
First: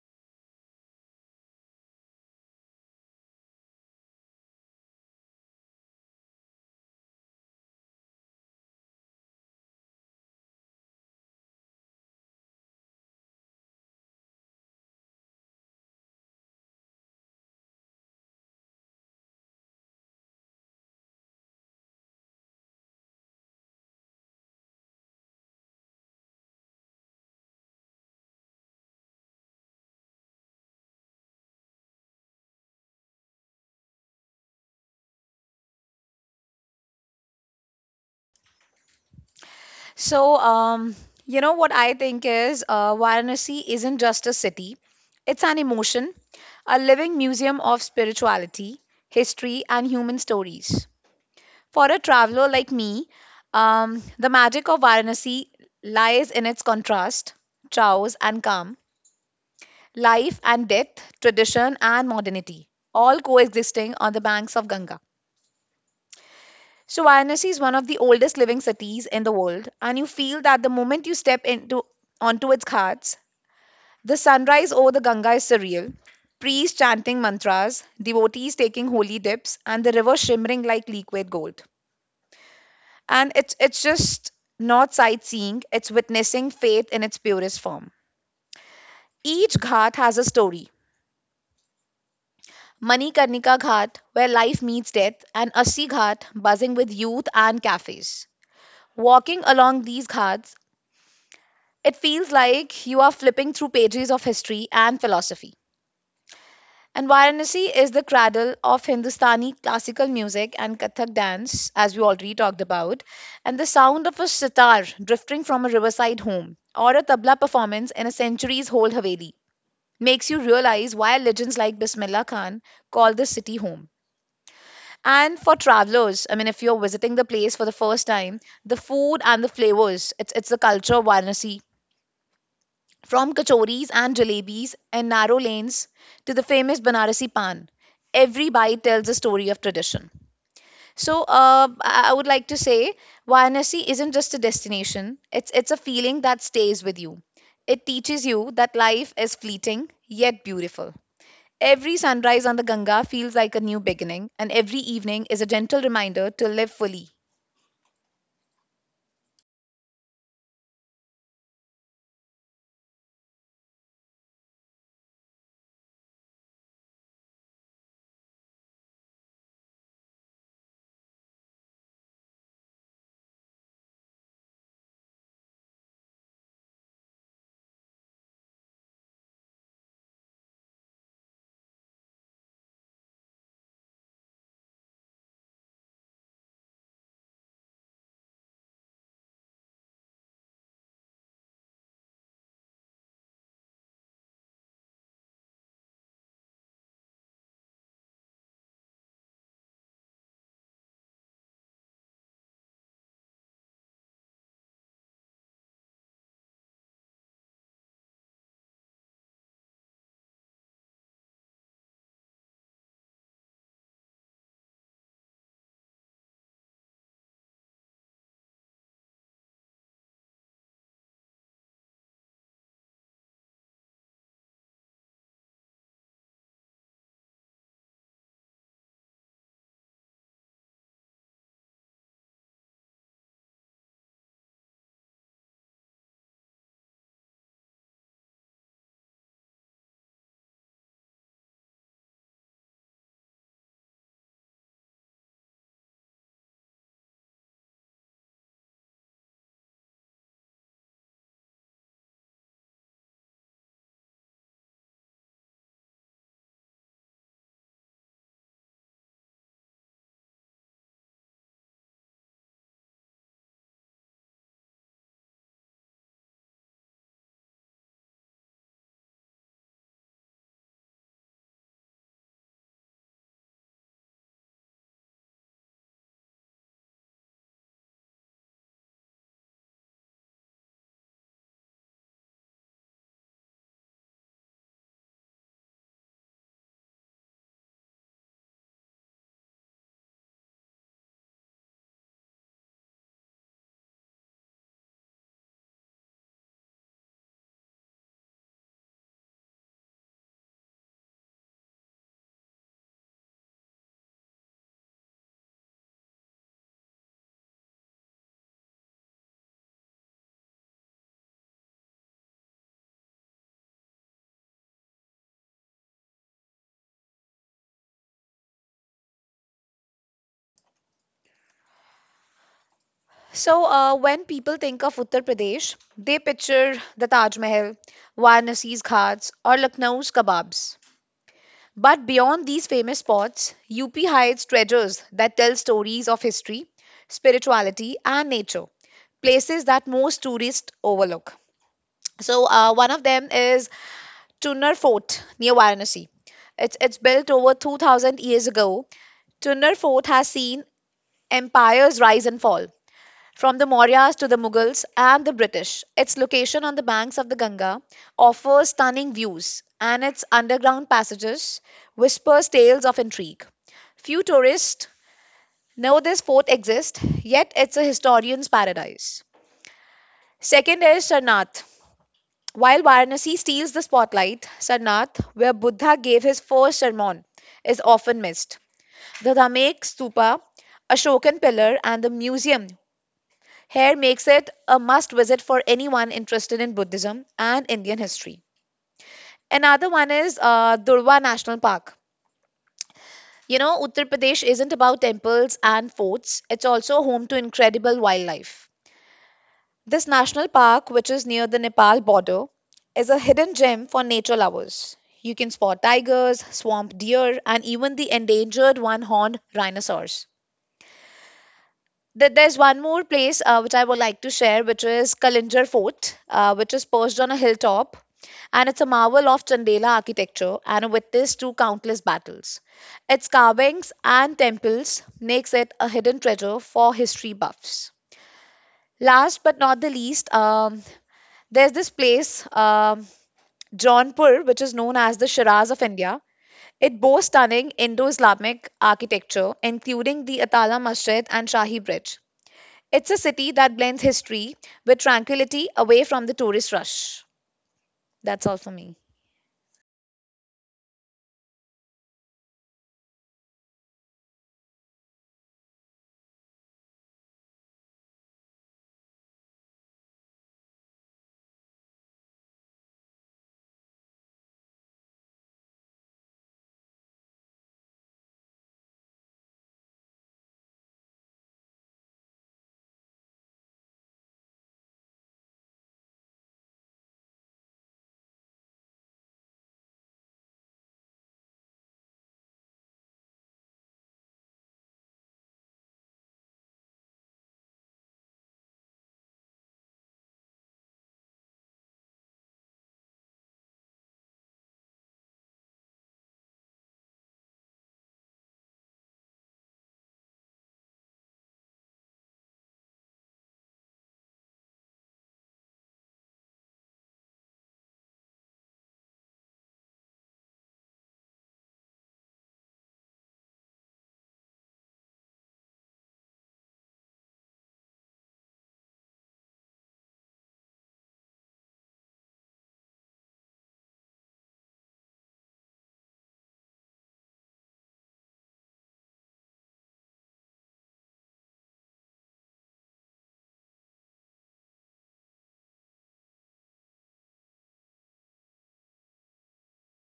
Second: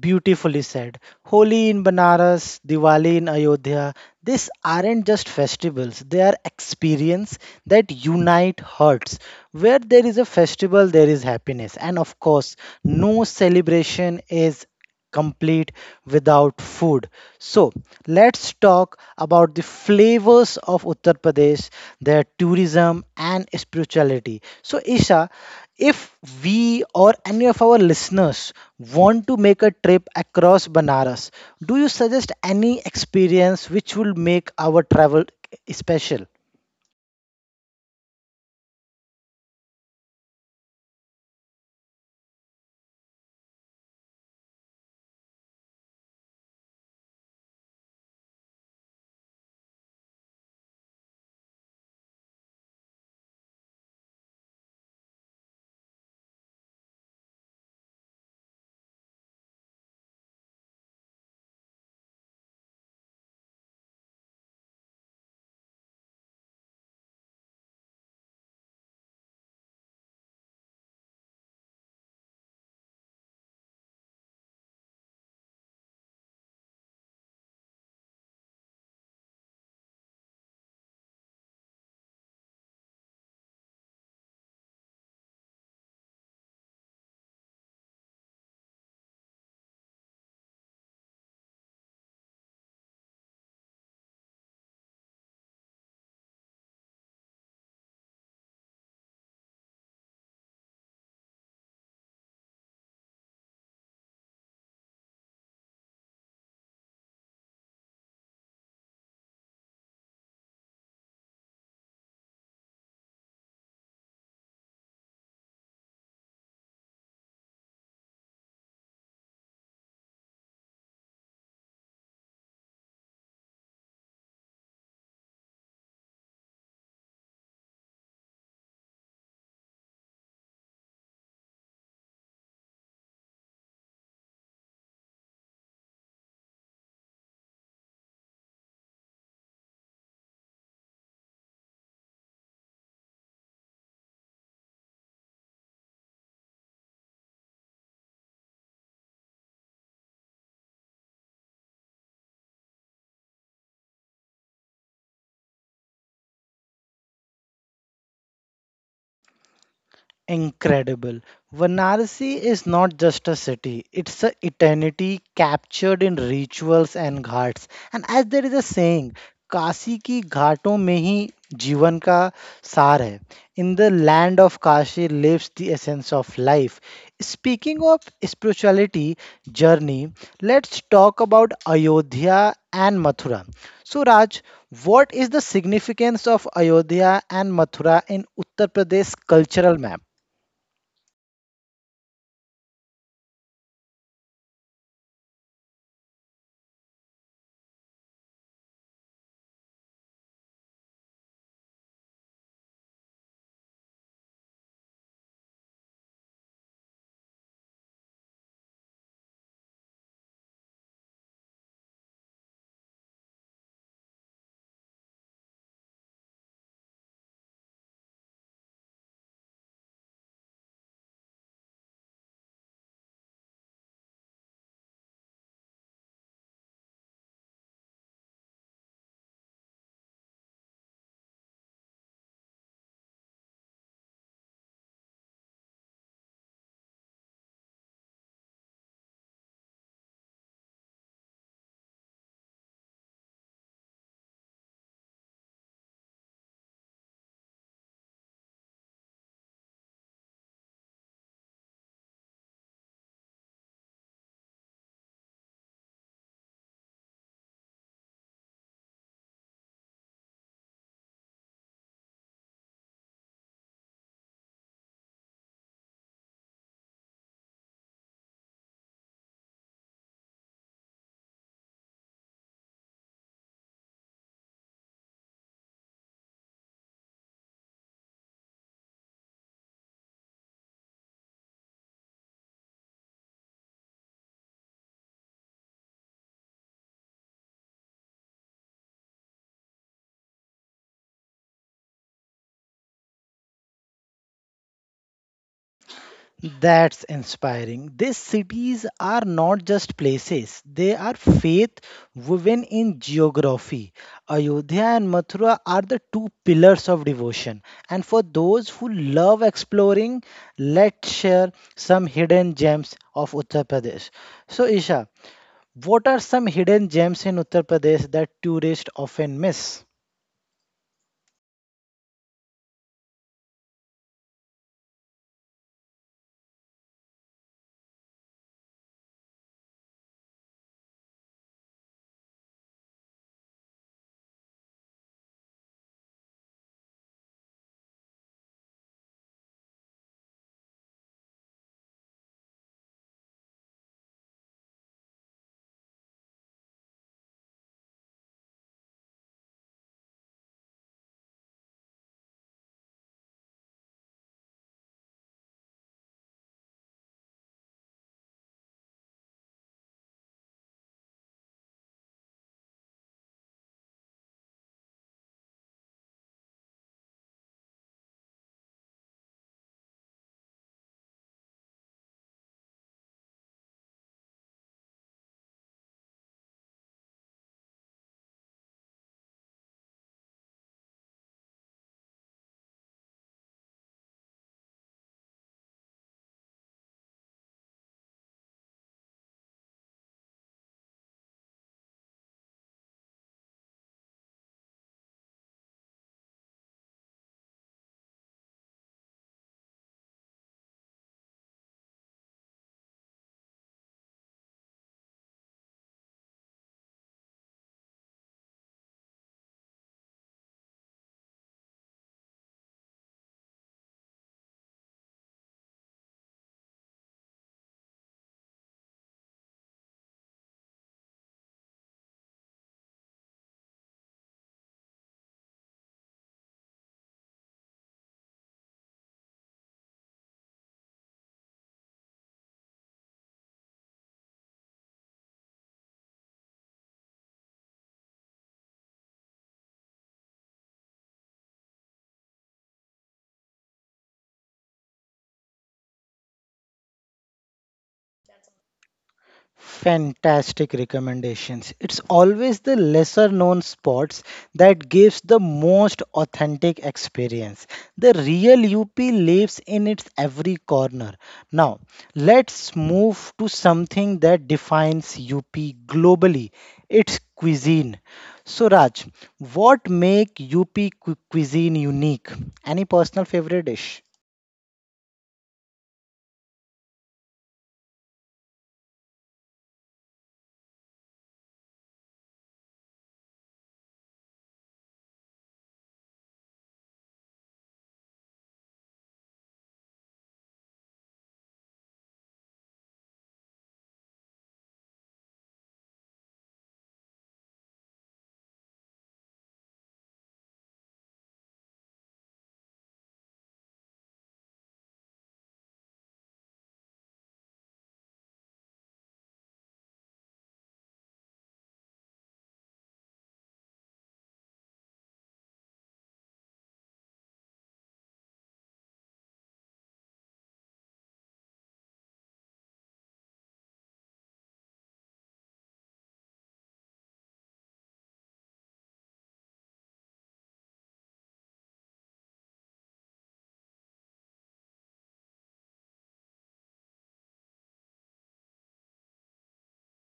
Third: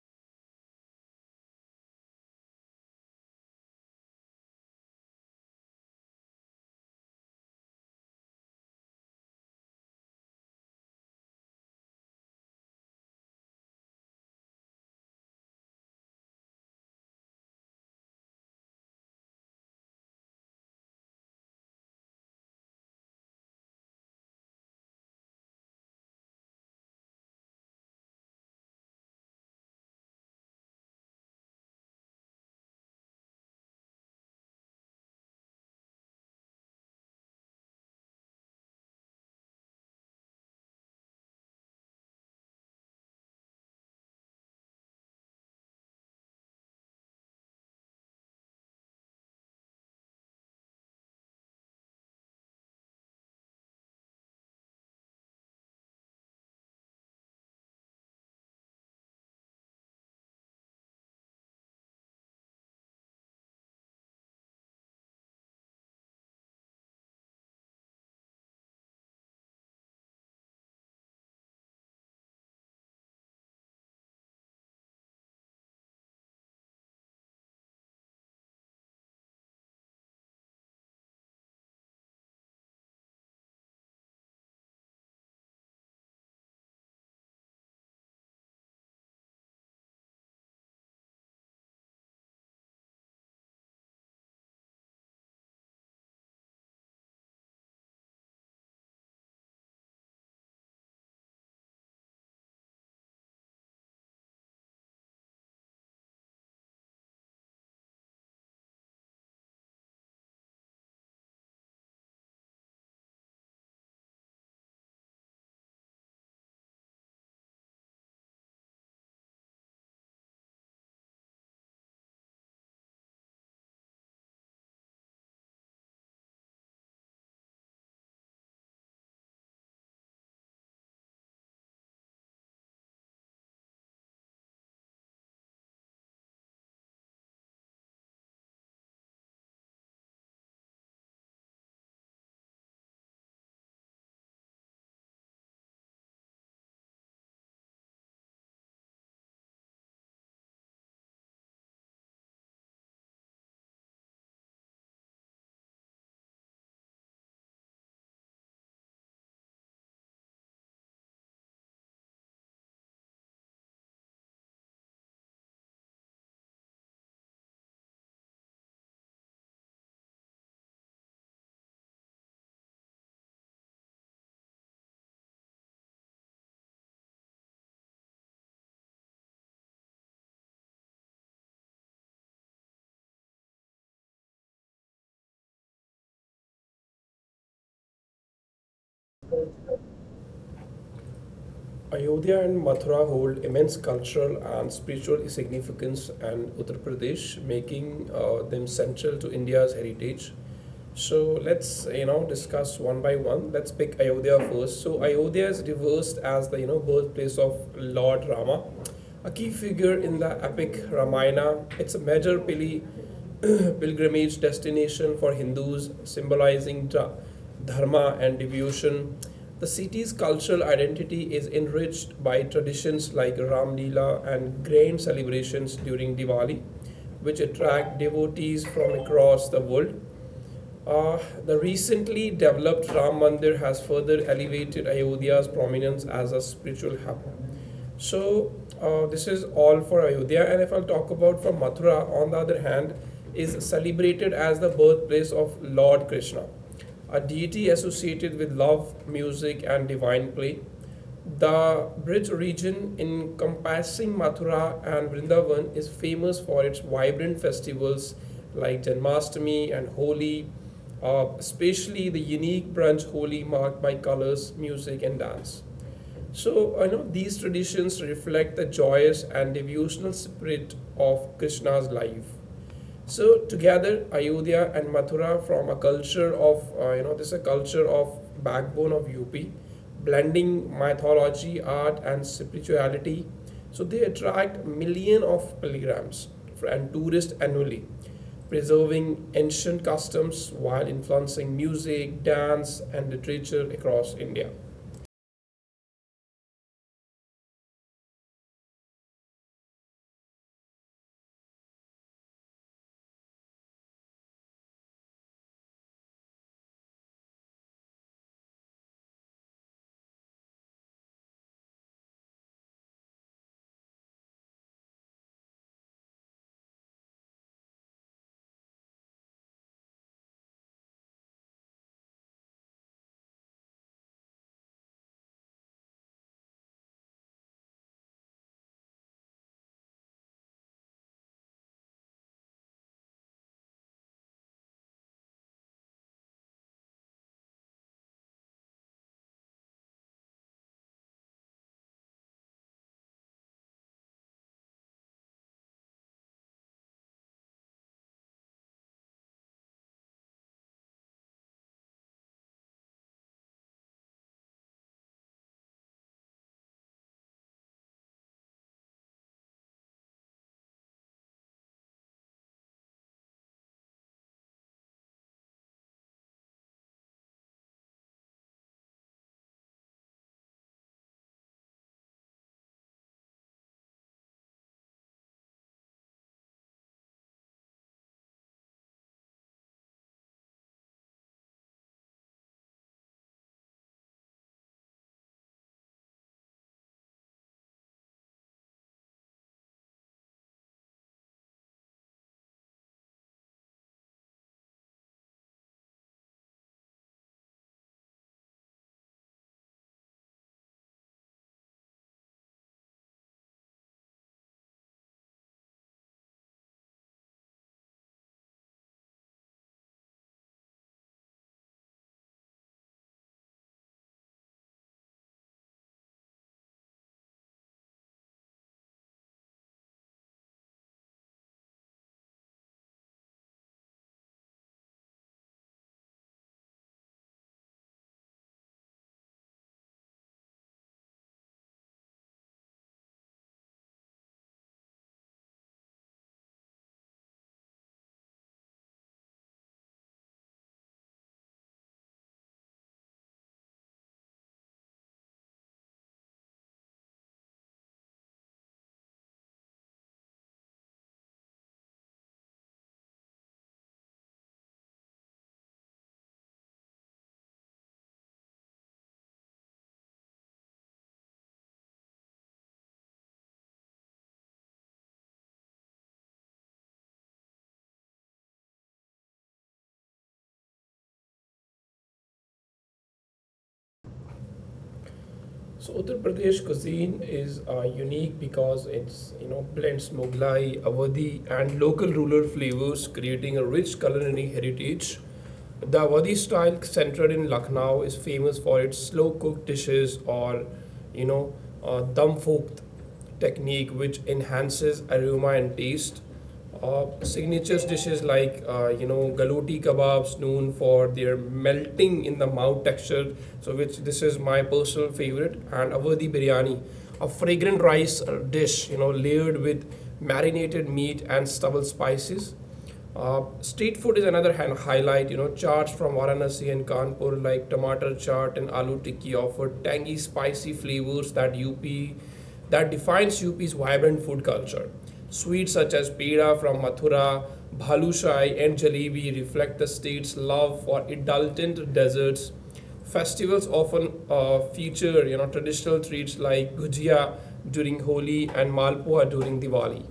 Beautifully said. Holi in Banaras, Diwali in Ayodhya, these aren't just festivals, they are experience that unite hearts. Where there is a festival, there is happiness. And of course, no celebration is complete without food. So, let's talk about the flavors of Uttar Pradesh, their tourism and spirituality. So, Isha, if we or any of our listeners want to make a trip across Banaras, do you suggest any experience which will make our travel special?
So, you know what I think is Varanasi isn't just a city, it's an emotion, a living museum of spirituality, history, and human stories. For a traveler like me, the magic of Varanasi lies in its contrast, chaos and calm, life and death, tradition and modernity, all coexisting on the banks of Ganga. So, Varanasi is one of the oldest living cities in the world, and you feel that the moment you step into onto its ghats, the sunrise over the Ganga is surreal. Priests chanting mantras, devotees taking holy dips, and the river shimmering like liquid gold. And it's just not sightseeing; it's witnessing faith in its purest form. Each ghat has a story. Manikarnika Ghat, where life meets death, and Assi Ghat, buzzing with youth and cafes. Walking along these ghats, it feels like you are flipping through pages of history and philosophy. And Varanasi is the cradle of Hindustani classical music and Kathak dance, as we already talked about. And the sound of a sitar drifting from a riverside home or a tabla performance in a century's old Haveli makes you realize why legends like Bismillah Khan call this city home. And for travelers, I mean, if you're visiting the place for the first time, the food and the flavors, it's the culture of Varanasi. From kachoris and jalebis and narrow lanes to the famous Banarasi pan, every bite tells a story of tradition. So, I would like to say Varanasi isn't just a destination, it's a feeling that stays with you. It teaches you that life is fleeting yet beautiful. Every sunrise on the Ganga feels like a new beginning, and every evening is a gentle reminder to live fully.
Incredible. Varanasi is not just a city, it's an eternity captured in rituals and ghats. And as there is a saying, Kashi की घाटों में ही जीवन का सार है. In the land of Kashi lives the essence of life. Speaking of spirituality journey, let's talk about Ayodhya and Mathura. So, Raj, what is the significance of Ayodhya and Mathura in Uttar Pradesh cultural map?
Ayodhya and Mathura hold immense cultural and spiritual significance, and Uttar Pradesh making them central to India's heritage. So let's discuss one by one. Let's pick Ayodhya first. So Ayodhya is reversed as the birthplace of Lord Rama, a key figure in the epic Ramayana. It's a major pilgrimage destination for Hindus, symbolizing the dharma, and devotion. The city's cultural identity is enriched by traditions like Ram Leela and grand celebrations during Diwali, which attract devotees from across the world. Uh, the recently developed Ram Mandir has further elevated Ayodhya's prominence as a spiritual hub. So, this is all for Ayodhya. And if I'll talk about from Mathura, on the other hand, is celebrated as the birthplace of Lord Krishna, a deity associated with love, music, and divine play. The Brij region encompassing Mathura and Vrindavan is famous for its vibrant festivals like Janmashtami and Holi, especially the unique brunch Holi marked by colors, music, and dance. So, I know these traditions reflect the joyous and devotional spirit of Krishna's life. So together, Ayodhya and Mathura from a culture of this is a culture of backbone of UP, blending mythology, art, and spirituality. So they attract million of pilgrims and tourists annually, preserving ancient customs while influencing music, dance, and literature across India.
That's inspiring. These cities are not just places, they are faith woven in geography. Ayodhya and Mathura are the two pillars of devotion. And for those who love exploring, let's share some hidden gems of Uttar Pradesh. So, Isha, what are some hidden gems in Uttar Pradesh that tourists often miss?
So, when people think of Uttar Pradesh, they picture the Taj Mahal, Varanasi's ghats, or Lucknow's kebabs. But beyond these famous spots, UP hides treasures that tell stories of history, spirituality, and nature, places that most tourists overlook. So, one of them is Tunnar Fort near Varanasi. It's built over 2000 years ago. Tunnar Fort has seen empires rise and fall, from the Mauryas to the Mughals and the British, its location on the banks of the Ganga offers stunning views, and its underground passages whispers tales of intrigue. Few tourists know this fort exists, yet it's a historian's paradise. Second is Sarnath. While Varanasi steals the spotlight, Sarnath, where Buddha gave his first sermon, is often missed. The Dhamek Stupa, Ashokan Pillar, and the museum here makes it a must visit for anyone interested in Buddhism and Indian history. Another one is Durva National Park. You know, Uttar Pradesh isn't about temples and forts, it's also home to incredible wildlife. This national park, which is near the Nepal border, is a hidden gem for nature lovers. You can spot tigers, swamp deer, and even the endangered one horned rhinoceros. There's one more place which I would like to share, which is Kalinjar Fort, which is perched on a hilltop, and it's a marvel of Chandela architecture and witnessed to countless battles. Its carvings and temples makes it a hidden treasure for history buffs. Last but not the least, there's this place, um, Jaunpur, which is known as the Shiraz of India. It boasts stunning Indo-Islamic architecture, including the Atala Masjid and Shahi Bridge. It's a city that blends history with tranquility away from the tourist rush. That's all for me.
Fantastic recommendations. It's always the lesser known spots that gives the most authentic experience. The real UP lives in its every corner. Now, let's move to something that defines UP globally. It's cuisine. So Raj, what make UP cuisine unique? Any personal favorite dish?
So Uttar Pradesh cuisine is unique because it's blends Mughlai, Awadhi, and local rural flavors, creating a rich culinary heritage. The Awadhi style, centered in Lucknow, is famous for its slow cooked dishes or you know dum fork technique, which enhances aroma and taste. Signatures dishes like galoti kebabs known for their melting in the mouth texture, so which this is my personal favorite, and awadhi biryani, a fragrant rice dish layered with marinated meat and stubble spices. Uh, street food is another highlight. You know, charts from Varanasi and Kanpur like tomato chaat and aloo tikki offer tangy, spicy flavors that UP that defines UP's vibrant food culture. Sweets such as peda from Mathura, bhalushai, and jalebi reflect the state's love for indulgent desserts. Festivals often feature traditional treats like gujia during Holi and malpua during Diwali.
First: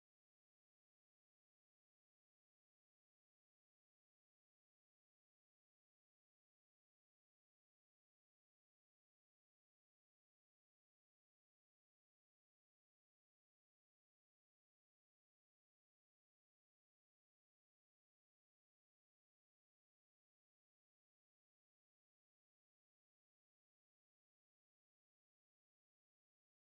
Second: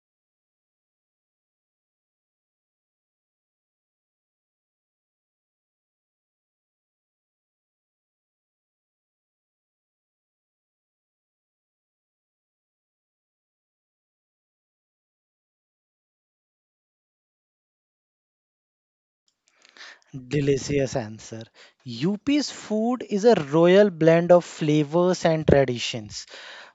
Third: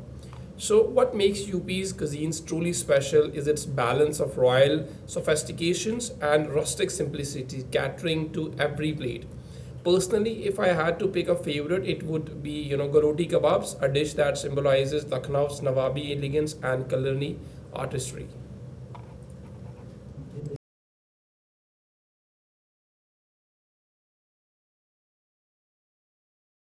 So, what makes UP's cuisines truly special is its balance of royal sophistications and rustic simplicity, catering to every plate. Personally, if I had to pick a favorite, it would be garoti kebabs, a dish that symbolizes Lucknow's Nawabi elegance and culinary artistry.
Delicious answer. UP's food is a royal blend of flavors and traditions.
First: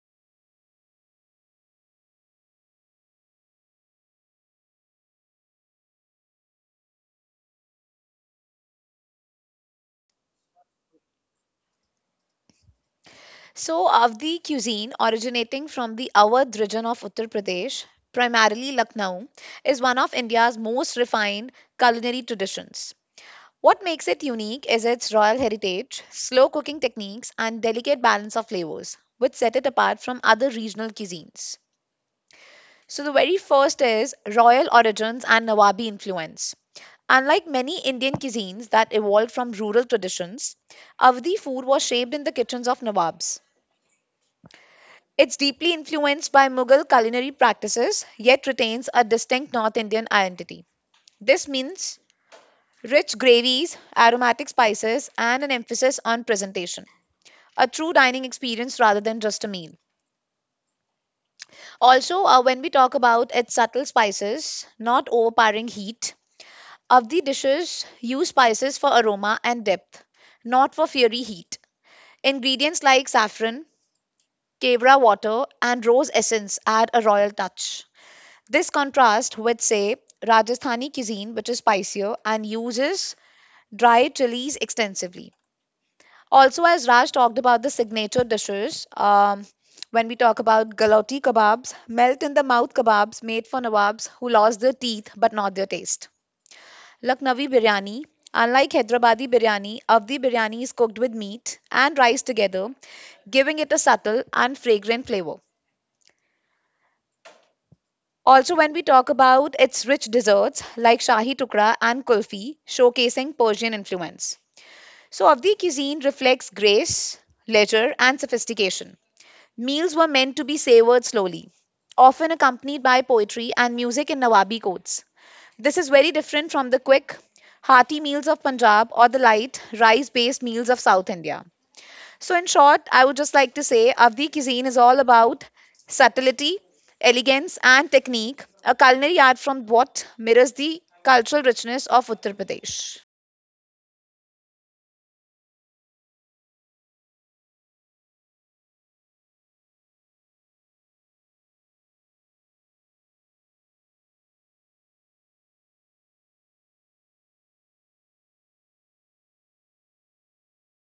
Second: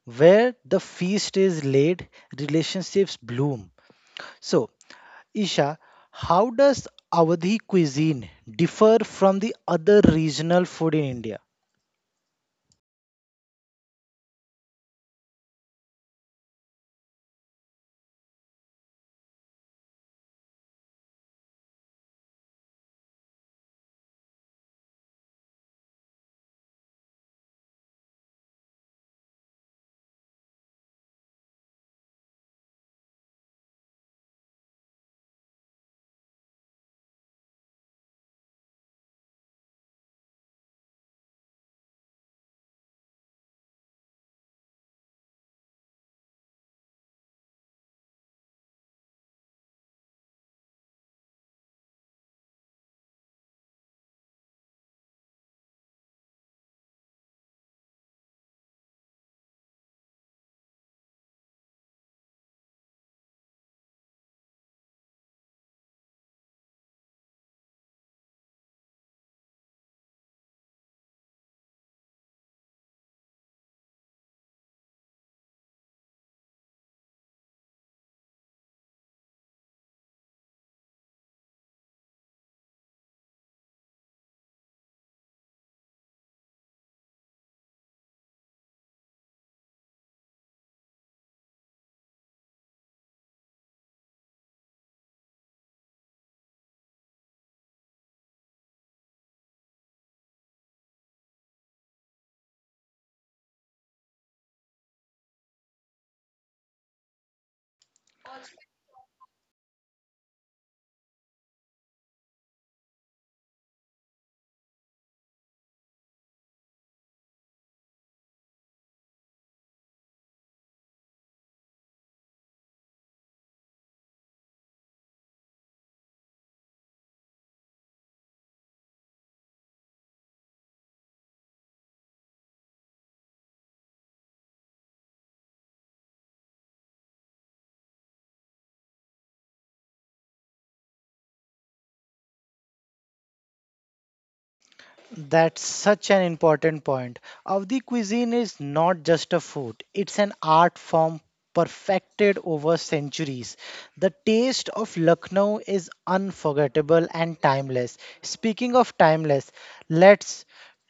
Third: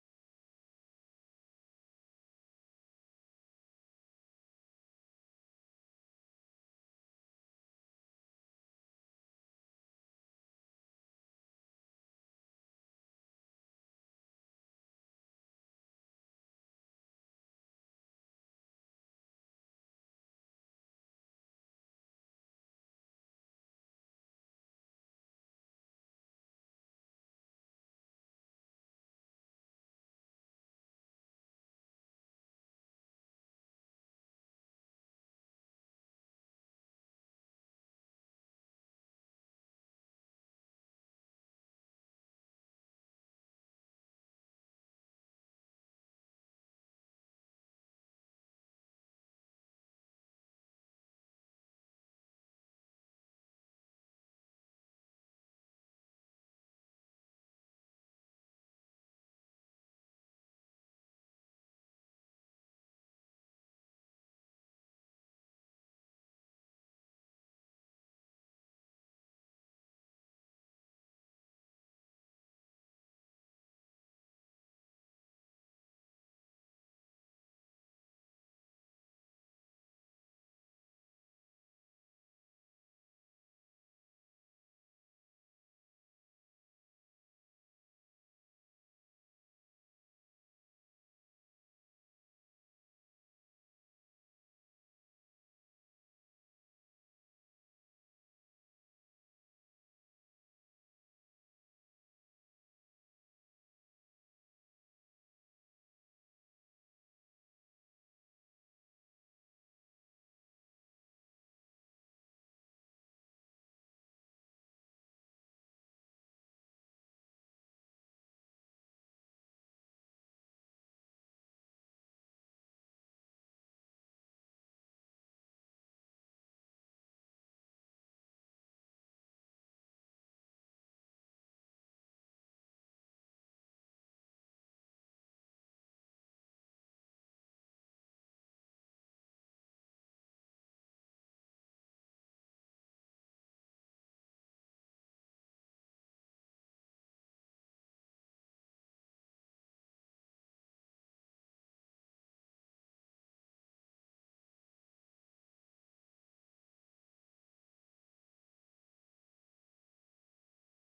Where the feast is laid, relationships bloom. So, Isha, how does Awadhi cuisine differ from the other regional food in India?
So, Avdi cuisine, originating from the Awadh region of Uttar Pradesh, primarily Lucknow, is one of India's most refined culinary traditions. What makes it unique is its royal heritage, slow cooking techniques, and delicate balance of flavors, which set it apart from other regional cuisines. So, the very first is royal origins and Nawabi influence. Unlike many Indian cuisines that evolved from rural traditions, Avdi food was shaped in the kitchens of Nawabs. It's deeply influenced by Mughal culinary practices, yet retains a distinct North Indian identity. This means rich gravies, aromatic spices, and an emphasis on presentation. A true dining experience rather than just a meal. Also, when we talk about its subtle spices, not overpowering heat, Avdi dishes use spices for aroma and depth, not for fiery heat. Ingredients like saffron, kevra water, and rose essence add a royal touch. This contrasts with, say, Rajasthani cuisine, which is spicier and uses dried chilies extensively. Also, as Raj talked about the signature dishes, when we talk about galoti kebabs, melt in the mouth kebabs made for nawabs who lost their teeth but not their taste. Lucknowi biryani, unlike Hyderabadi biryani, Avdi biryani is cooked with meat and rice together giving it a subtle and fragrant flavor. Also, when we talk about its rich desserts like Shahi Tukra and Kulfi, showcasing Persian influence. So, Avdi cuisine reflects grace, leisure, and sophistication. Meals were meant to be savored slowly, often accompanied by poetry and music in Nawabi codes. This is very different from the quick, hearty meals of Punjab or the light, rice based meals of South India. So, in short, I would just like to say Avdi cuisine is all about subtlety, elegance, and technique, a culinary art from what mirrors the cultural richness of Uttar Pradesh.
That's such an important point. Avdi cuisine is not just a food, it's an art form perfected over centuries. The taste of Lucknow is unforgettable and timeless. Speaking of timeless, let's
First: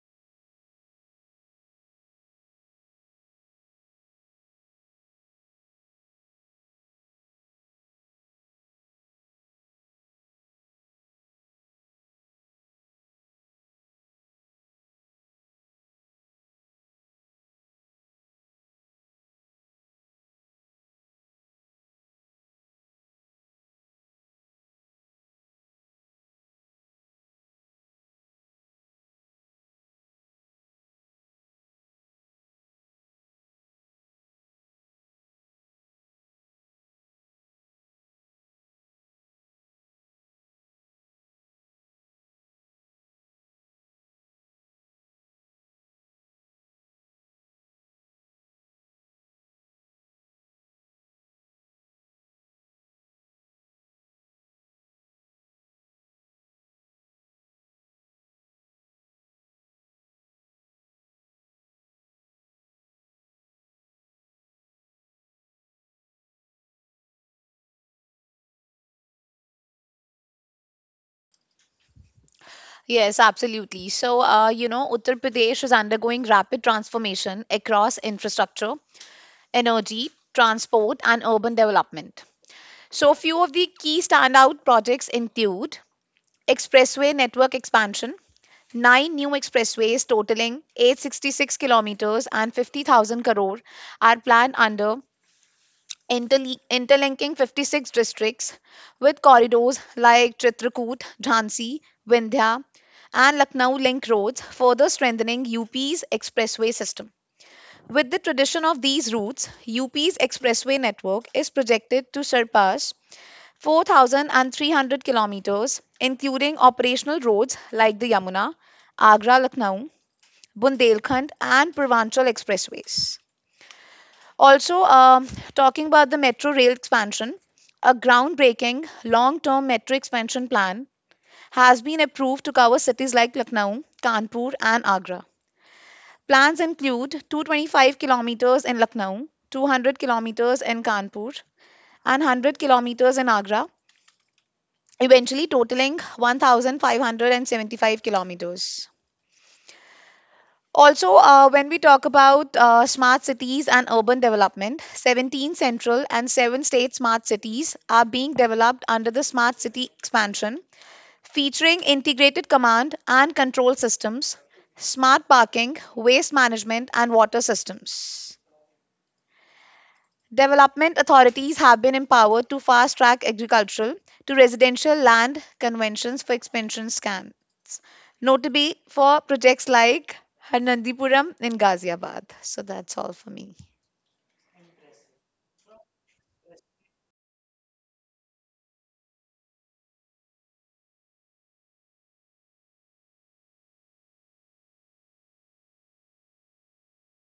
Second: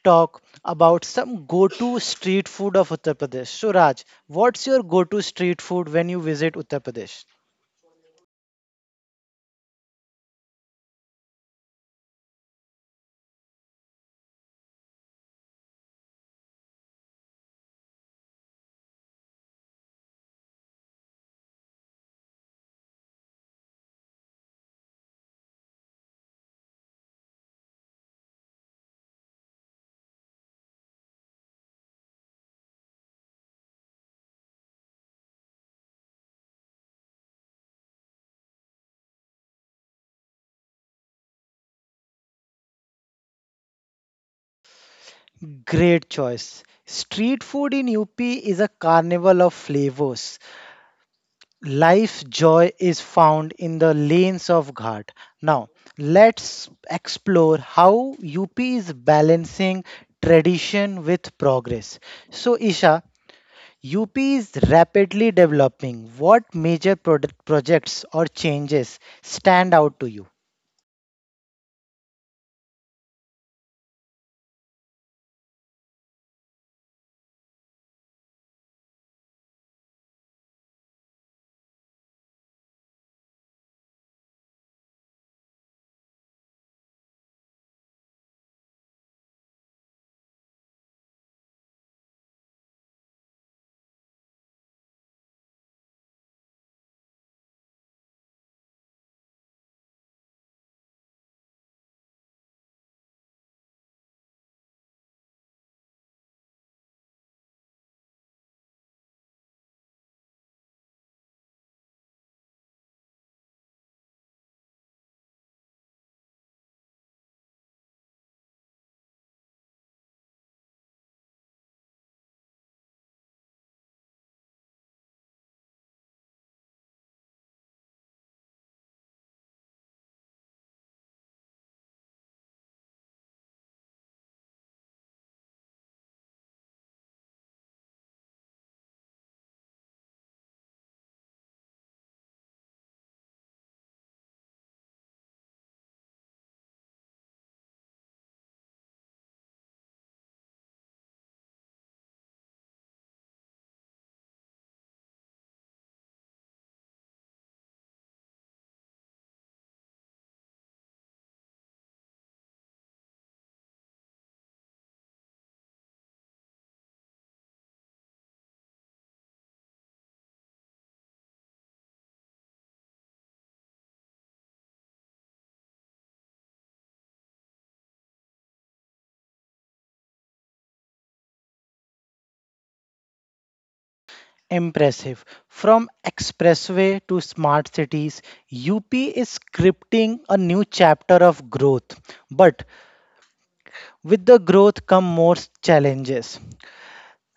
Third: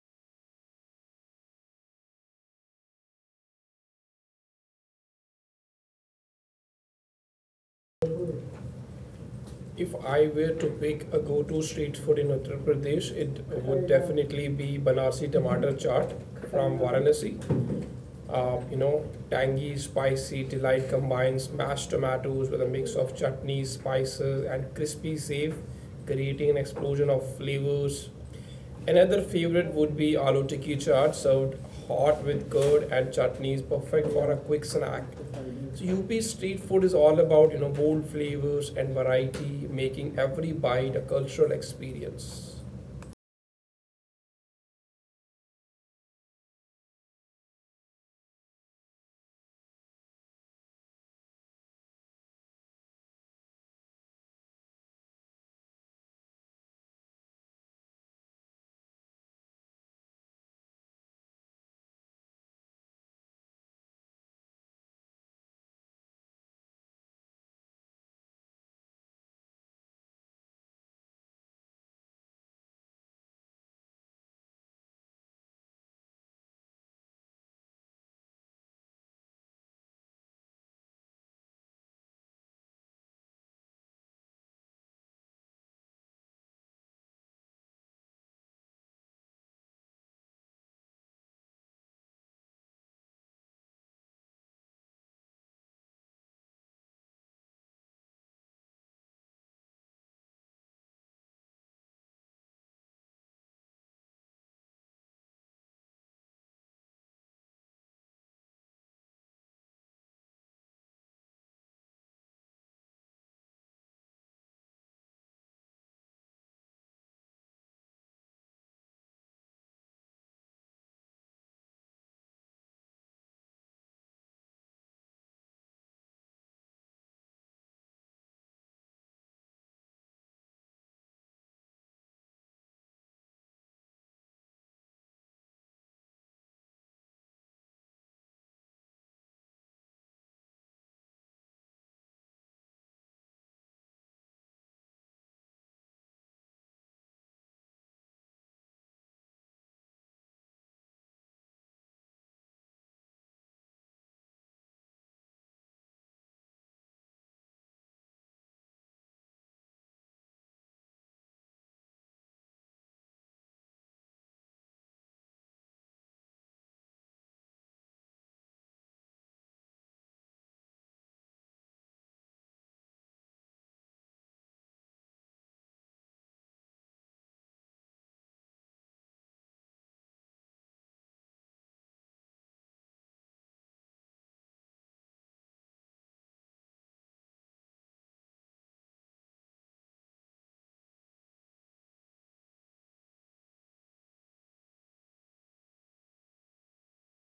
talk about some go to street food of Uttar Pradesh. So, Raj, what's your go to street food when you visit Uttar Pradesh?
If I were to pick a go-to street food in Uttar Pradesh, it would definitely be Banarsi tomato chaat from Varanasi. Uh, you know, Tangy, spicy delight combines mashed tomatoes with a mix of chutneys, spices, and crispy safe, creating an explosion of flavors. Another favorite would be aloo tikki chaat served hot with curd and chutneys, perfect for a quick snack. So UP street food is all about bold flavors and variety, making every bite a cultural experience.
Great choice. Street food in UP is a carnival of flavors. Life joy is found in the lanes of Ghat. Now, let's explore how UP is balancing tradition with progress. So, Isha, UP is rapidly developing. What major product projects or changes stand out to you?
Yes, absolutely. So, you know, Uttar Pradesh is undergoing rapid transformation across infrastructure, energy, transport, and urban development. So, a few of the key standout projects include expressway network expansion, nine new expressways totaling 866 kilometers and 50,000 crore are planned under interlinking 56 districts with corridors like Chitrakoot, Jhansi, Vindhya, and Lucknow link roads, further strengthening UP's expressway system. With the tradition of these routes, UP's expressway network is projected to surpass 4,300 kilometers, including operational roads like the Yamuna, Agra Lucknow, Bundelkhand, and Purvanchal expressways. Also, talking about the metro rail expansion, a groundbreaking long term metro expansion plan has been approved to cover cities like Lucknow, Kanpur, and Agra. Plans include 225 kilometers in Lucknow, 200 kilometers in Kanpur, and 100 kilometers in Agra, eventually totaling 1575 kilometers. Also, when we talk about smart cities and urban development, 17 central and 7 state smart cities are being developed under the smart city expansion, featuring integrated command and control systems, smart parking, waste management, and water systems. Development authorities have been empowered to fast track agricultural to residential land conventions for expansion scams, notably for projects like Harnandipuram in Ghaziabad. So that's all for me.
Impressive. From expressway to smart cities, UP is scripting a new chapter of growth. But with the growth come more challenges.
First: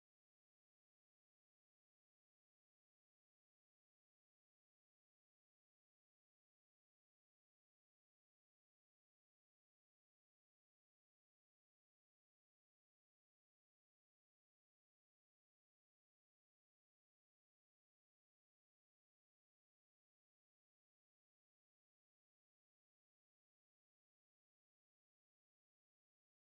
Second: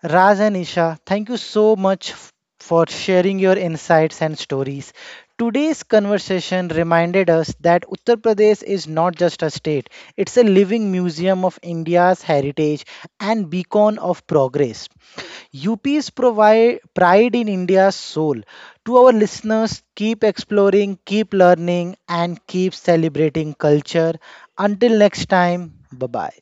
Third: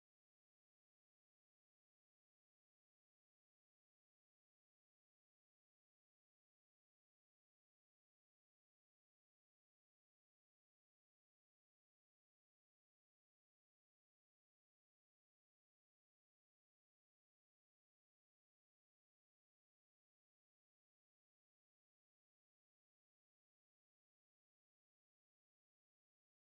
Raj and Isha, thank you so much for sharing your insights and stories. Today's conversation reminded us that Uttar Pradesh is not just a state, it's a living museum of India's heritage and beacon of progress. UP's provide pride in India's soul. To our listeners, keep exploring, keep learning, and keep celebrating culture. Until next time, bye bye.